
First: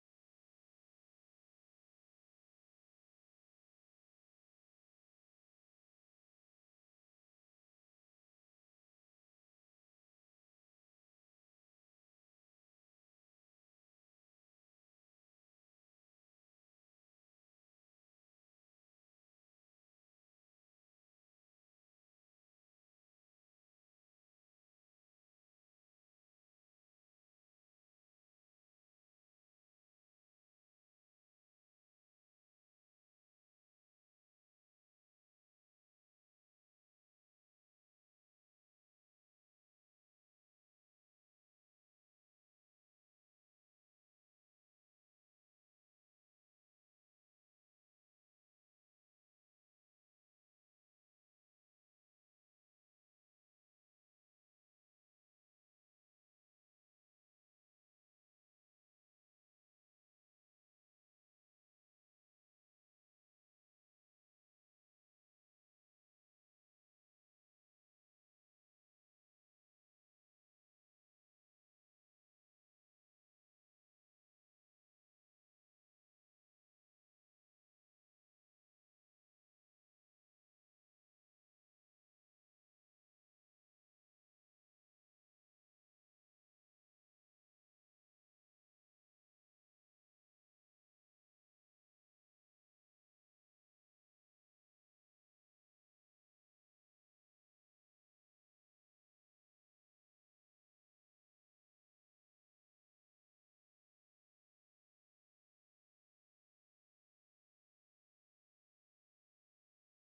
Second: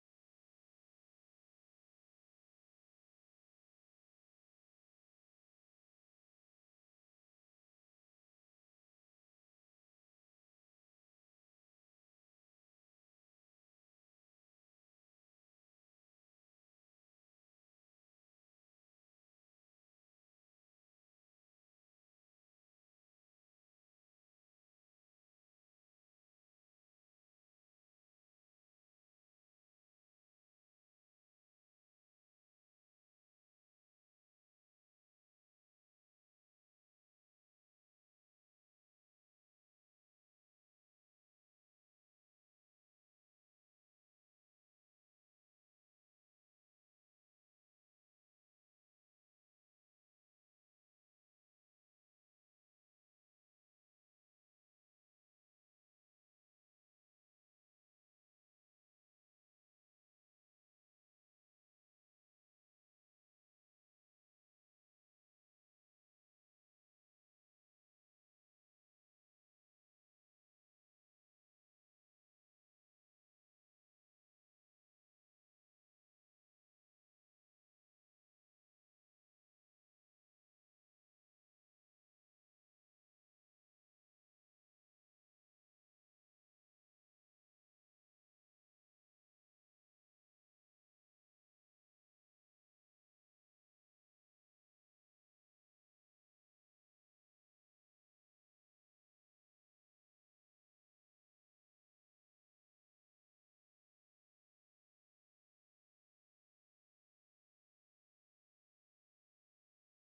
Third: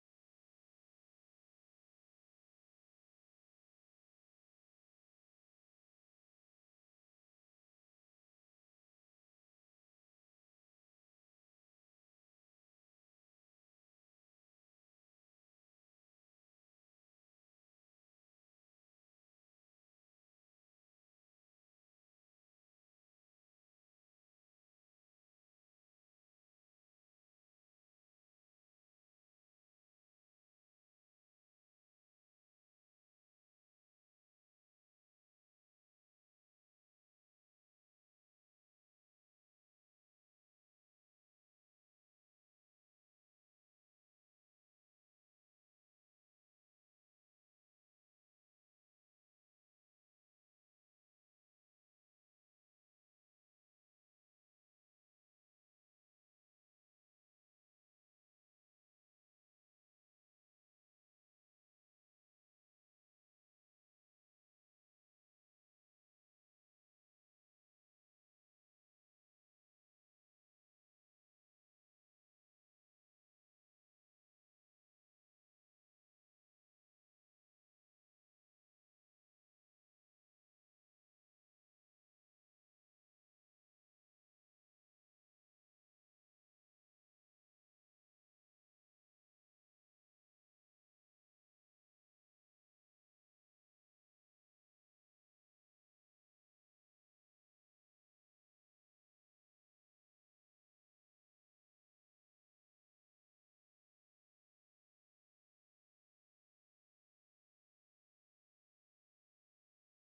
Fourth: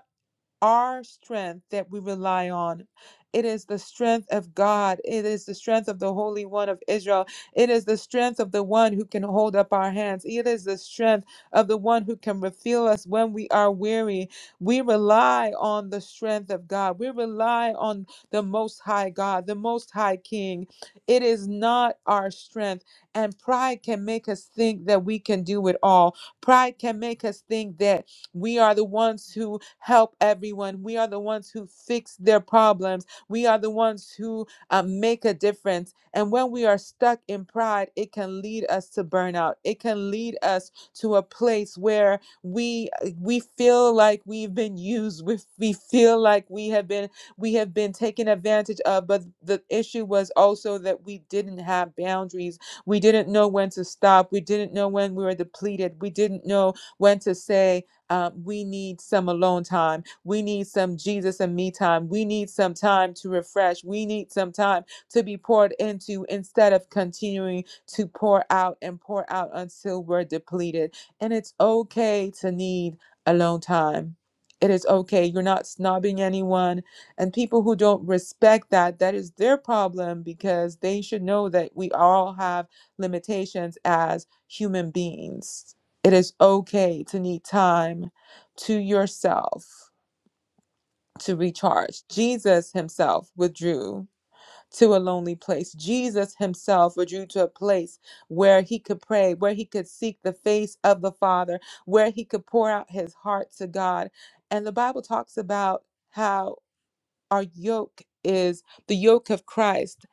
our strength that we rely on. It is the strength of God. It is the strength of the Holy One of Israel. It is the strength of the one who can hold up our hands. It is the strength of the one who can refill us when we are weary. We rely on the strength of God. We rely on the Most High God, the Most High King. It is not our strength. And pride can make us think that we can do it all. Pride can make us think that we are the ones who help everyone. We are the ones who fix their problems. We are the ones who uh, make a difference. And when we are stuck in pride, it can lead us to burnout. It can lead us to a place where we we feel like we've been used. We, we feel like we have been we have been taken advantage of. But the issue was also that we didn't have boundaries. We didn't know when to stop. We didn't know when we were depleted. We didn't know when to say uh, we need some alone time. We need some Jesus and me time. We need some time to refresh. We need some time to be poured into instead of continuing to pour out and pour out until we're depleted. And it's okay to need alone time. It is okay. You're not snobbing anyone. And people who don't respect that, that is their problem because they should know that we all have limitations as human beings it is okay to need time to yourself to recharge. Jesus himself withdrew to a lonely place. Jesus himself withdrew to a place where he could pray, where he could seek the face of the Father, where he could pour out his heart to God. And the Bible talks about how our yoke is the yoke of Christ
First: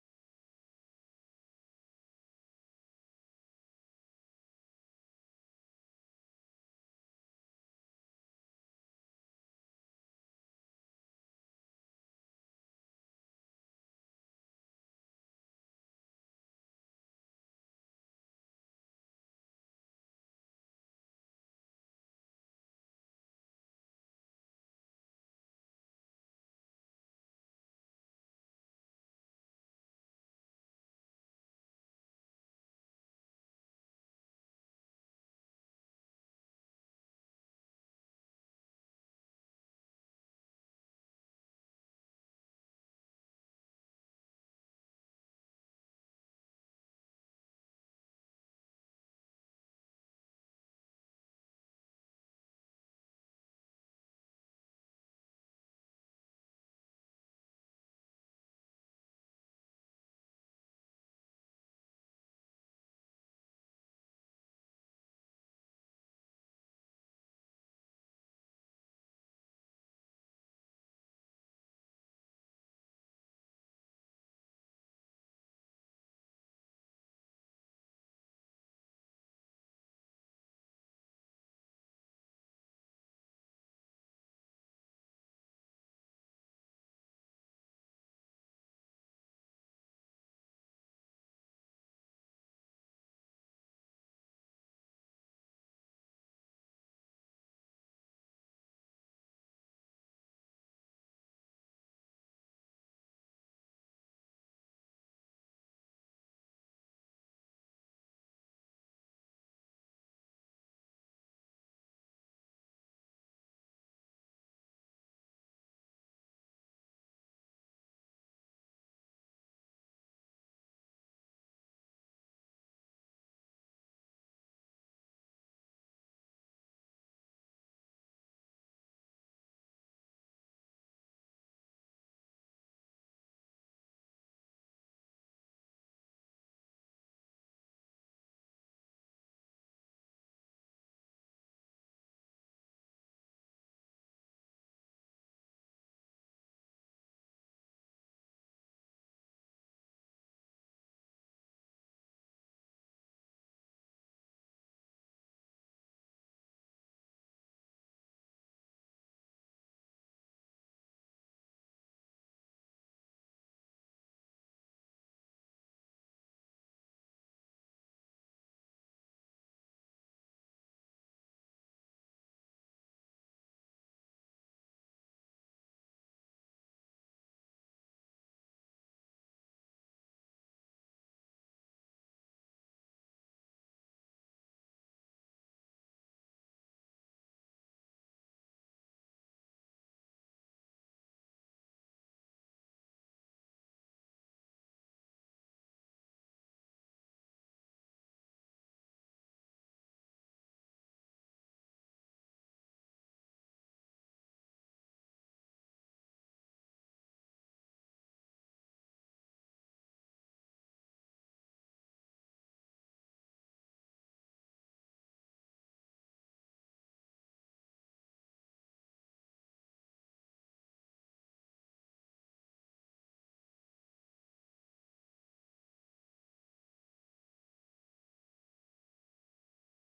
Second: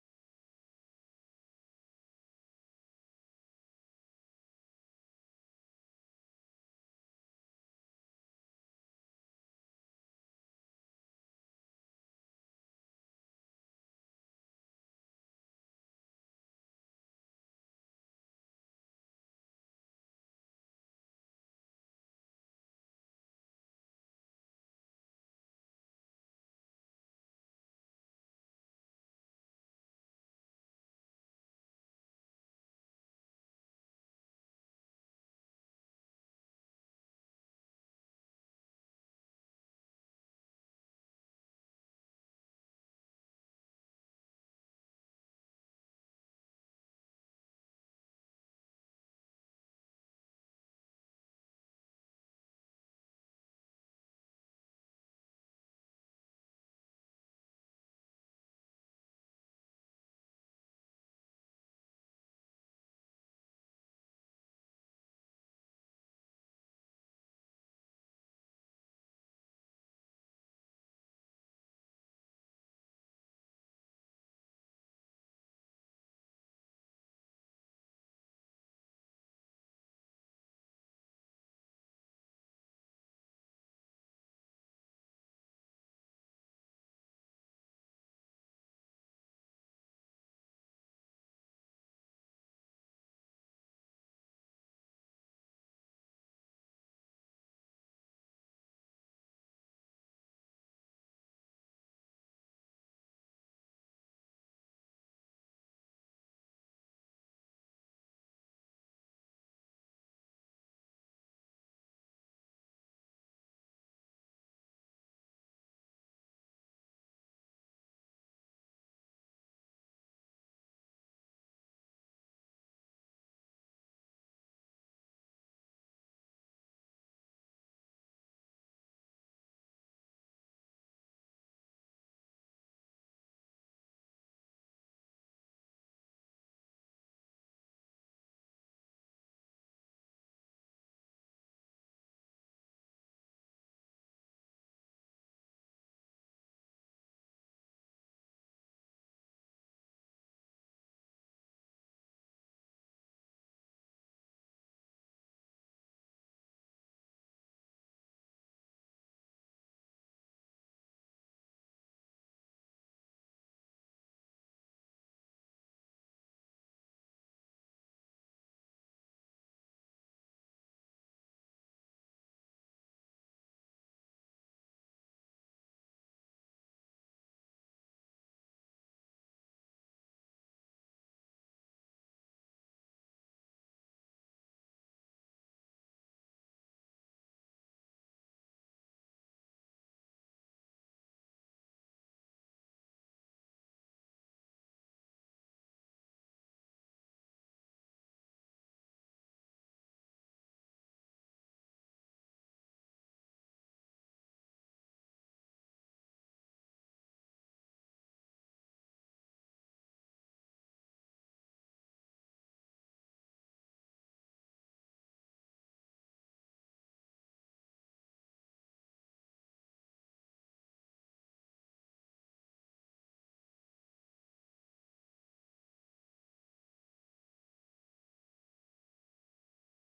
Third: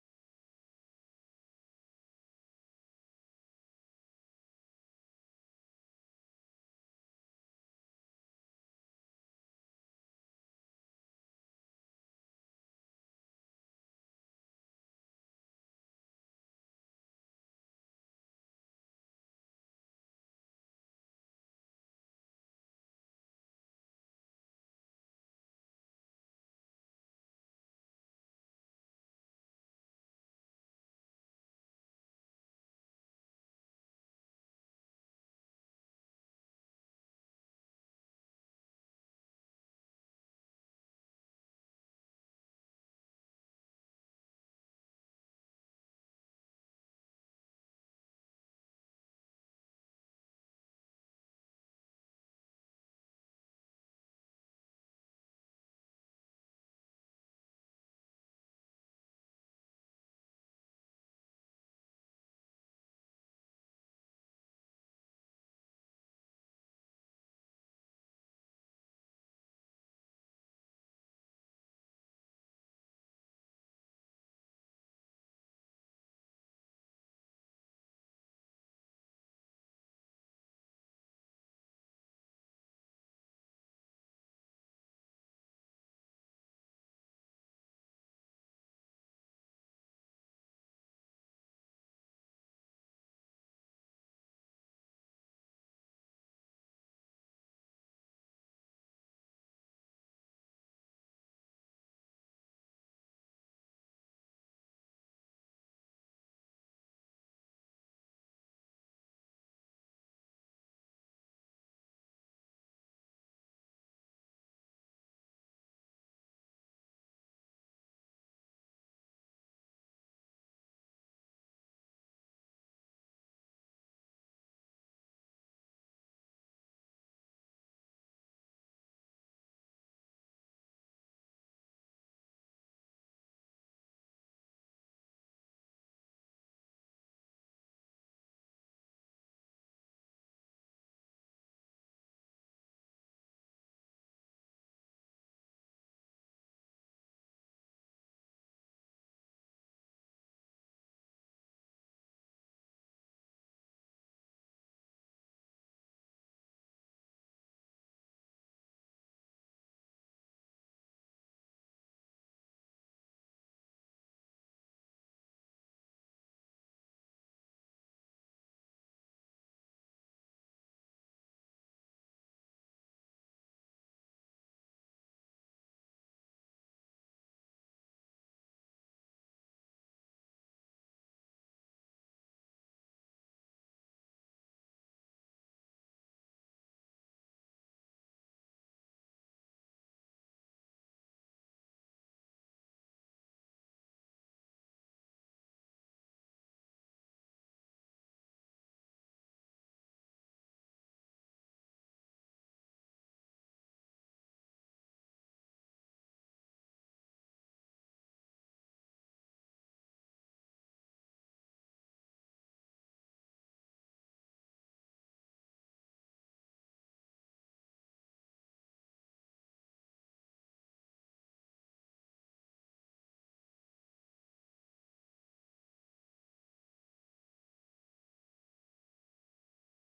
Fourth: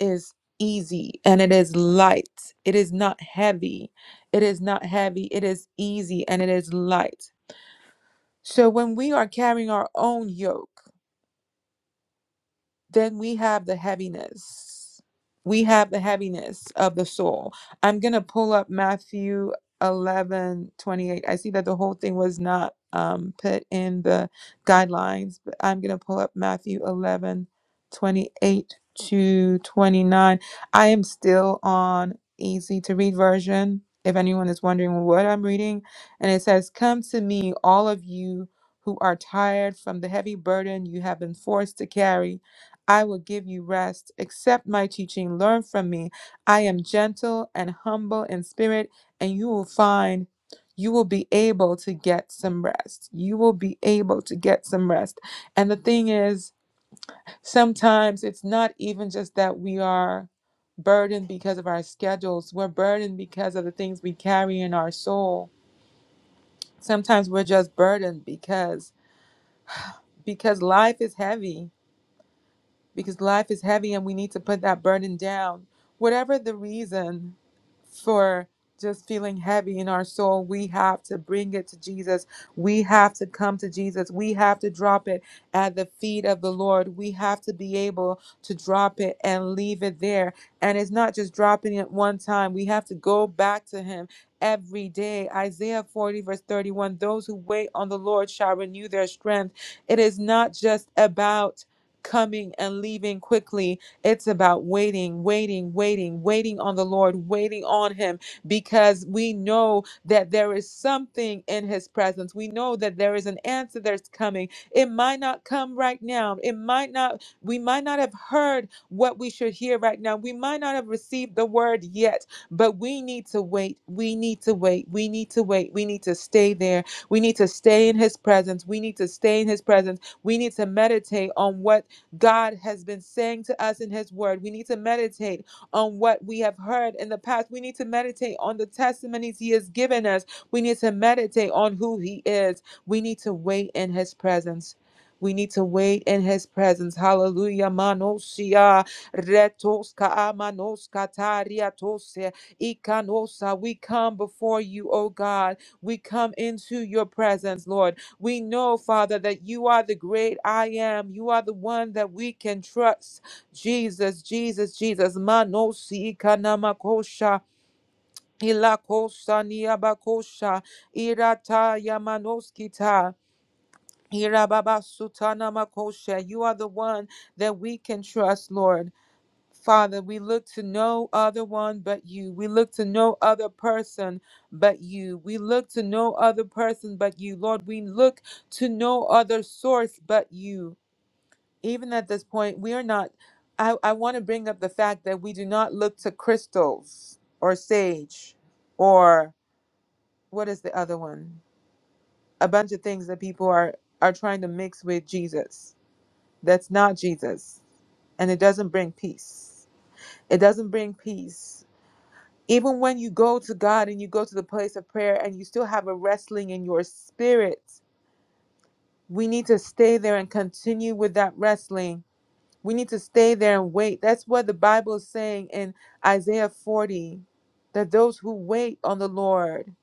is easy and it is light. It is not heavy. It is not heavy. It is easy and it is light. So when we are carrying our own yoke, then we have the heaviness. We have the heaviness of the soul. I'm going to pull up Matthew 11 28. I see that the whole thing was not um, put in the guidelines, but I'm going to pull up Matthew 11 28 to 29. I am still on easy to read version. If anyone is wondering what I'm reading, and it says, Come to me, all of you who are tired from the heavy burden you have been forced to carry I will give you rest. Accept my teaching, learn from me. I am gentle and humble in spirit, and you will find you will be able to get some rest. You will be able to get some rest. And the thing is, sometimes it's not even just that we are burdened because of our schedules, we're burdened because of the things we carry in our soul. Sometimes we're just burdened because because life is heavy because life is heavy and we need to put that burden down. Whatever the reason for just feeling heavy in our soul, we have to bring it to Jesus. We have to come to Jesus. We have to drop it at the feet of the Lord. We have to be able to drop it and leave it there. And it's not just dropping it one time, we have to go back to Him. Every day, Isaiah 40, verse 31 those who wait on the Lord shall renew their strength. It is not just about coming and leaving quickly. It's about waiting, waiting, waiting, waiting on the Lord, waiting on Him, because we know that there is something in His presence. We know that there is an answer that's coming. It might not come right now. It might not, we might not have heard what we should hear right now. We might not have received the word yet, but we need to wait. We need to wait. We need to wait. We need to stay there. We need to stay in His presence. We need to stay in His presence. We need to meditate on what God has been saying to us in His Word. We need to meditate on what we have heard in the past. We need to meditate on the testimonies He has given us. We need to meditate on who He is. We need to wait in His presence. We need to wait in his presence. Hallelujah. Manosia retoska amanoska tariatose ikanosa. We come before you, O God. We come into your presence, Lord. We know, Father, that you are the great I am. You are the one that we can trust. Jesus, Jesus, Jesus. Manosi kanamakosha. Ilakosha niabakosha. Irata yamanoskita. Irababa sutana makosha. You are the one that we can trust, Lord. Father, we look to no other one but you. We look to no other person but you. We look to no other person but you. Lord, we look to no other source but you. Even at this point, we are not. I, I want to bring up the fact that we do not look to crystals or sage or what is the other one? A bunch of things that people are, are trying to mix with Jesus. That's not Jesus. And it doesn't bring peace. It doesn't bring peace Even when you go to God and you go to the place of prayer and you still have a wrestling in your spirit, we need to stay there and continue with that wrestling. We need to stay there and wait. That's what the Bible is saying in Isaiah 40 that those who wait on the Lord,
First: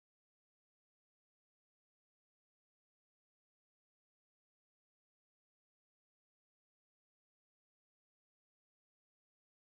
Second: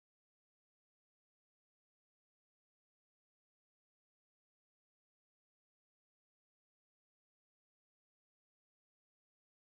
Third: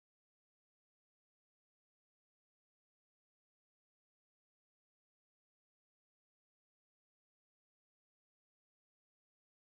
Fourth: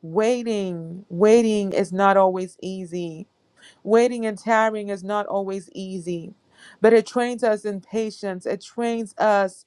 waiting, waiting is not always easy. Waiting and tarrying is not always easy, but it trains us in patience. It trains us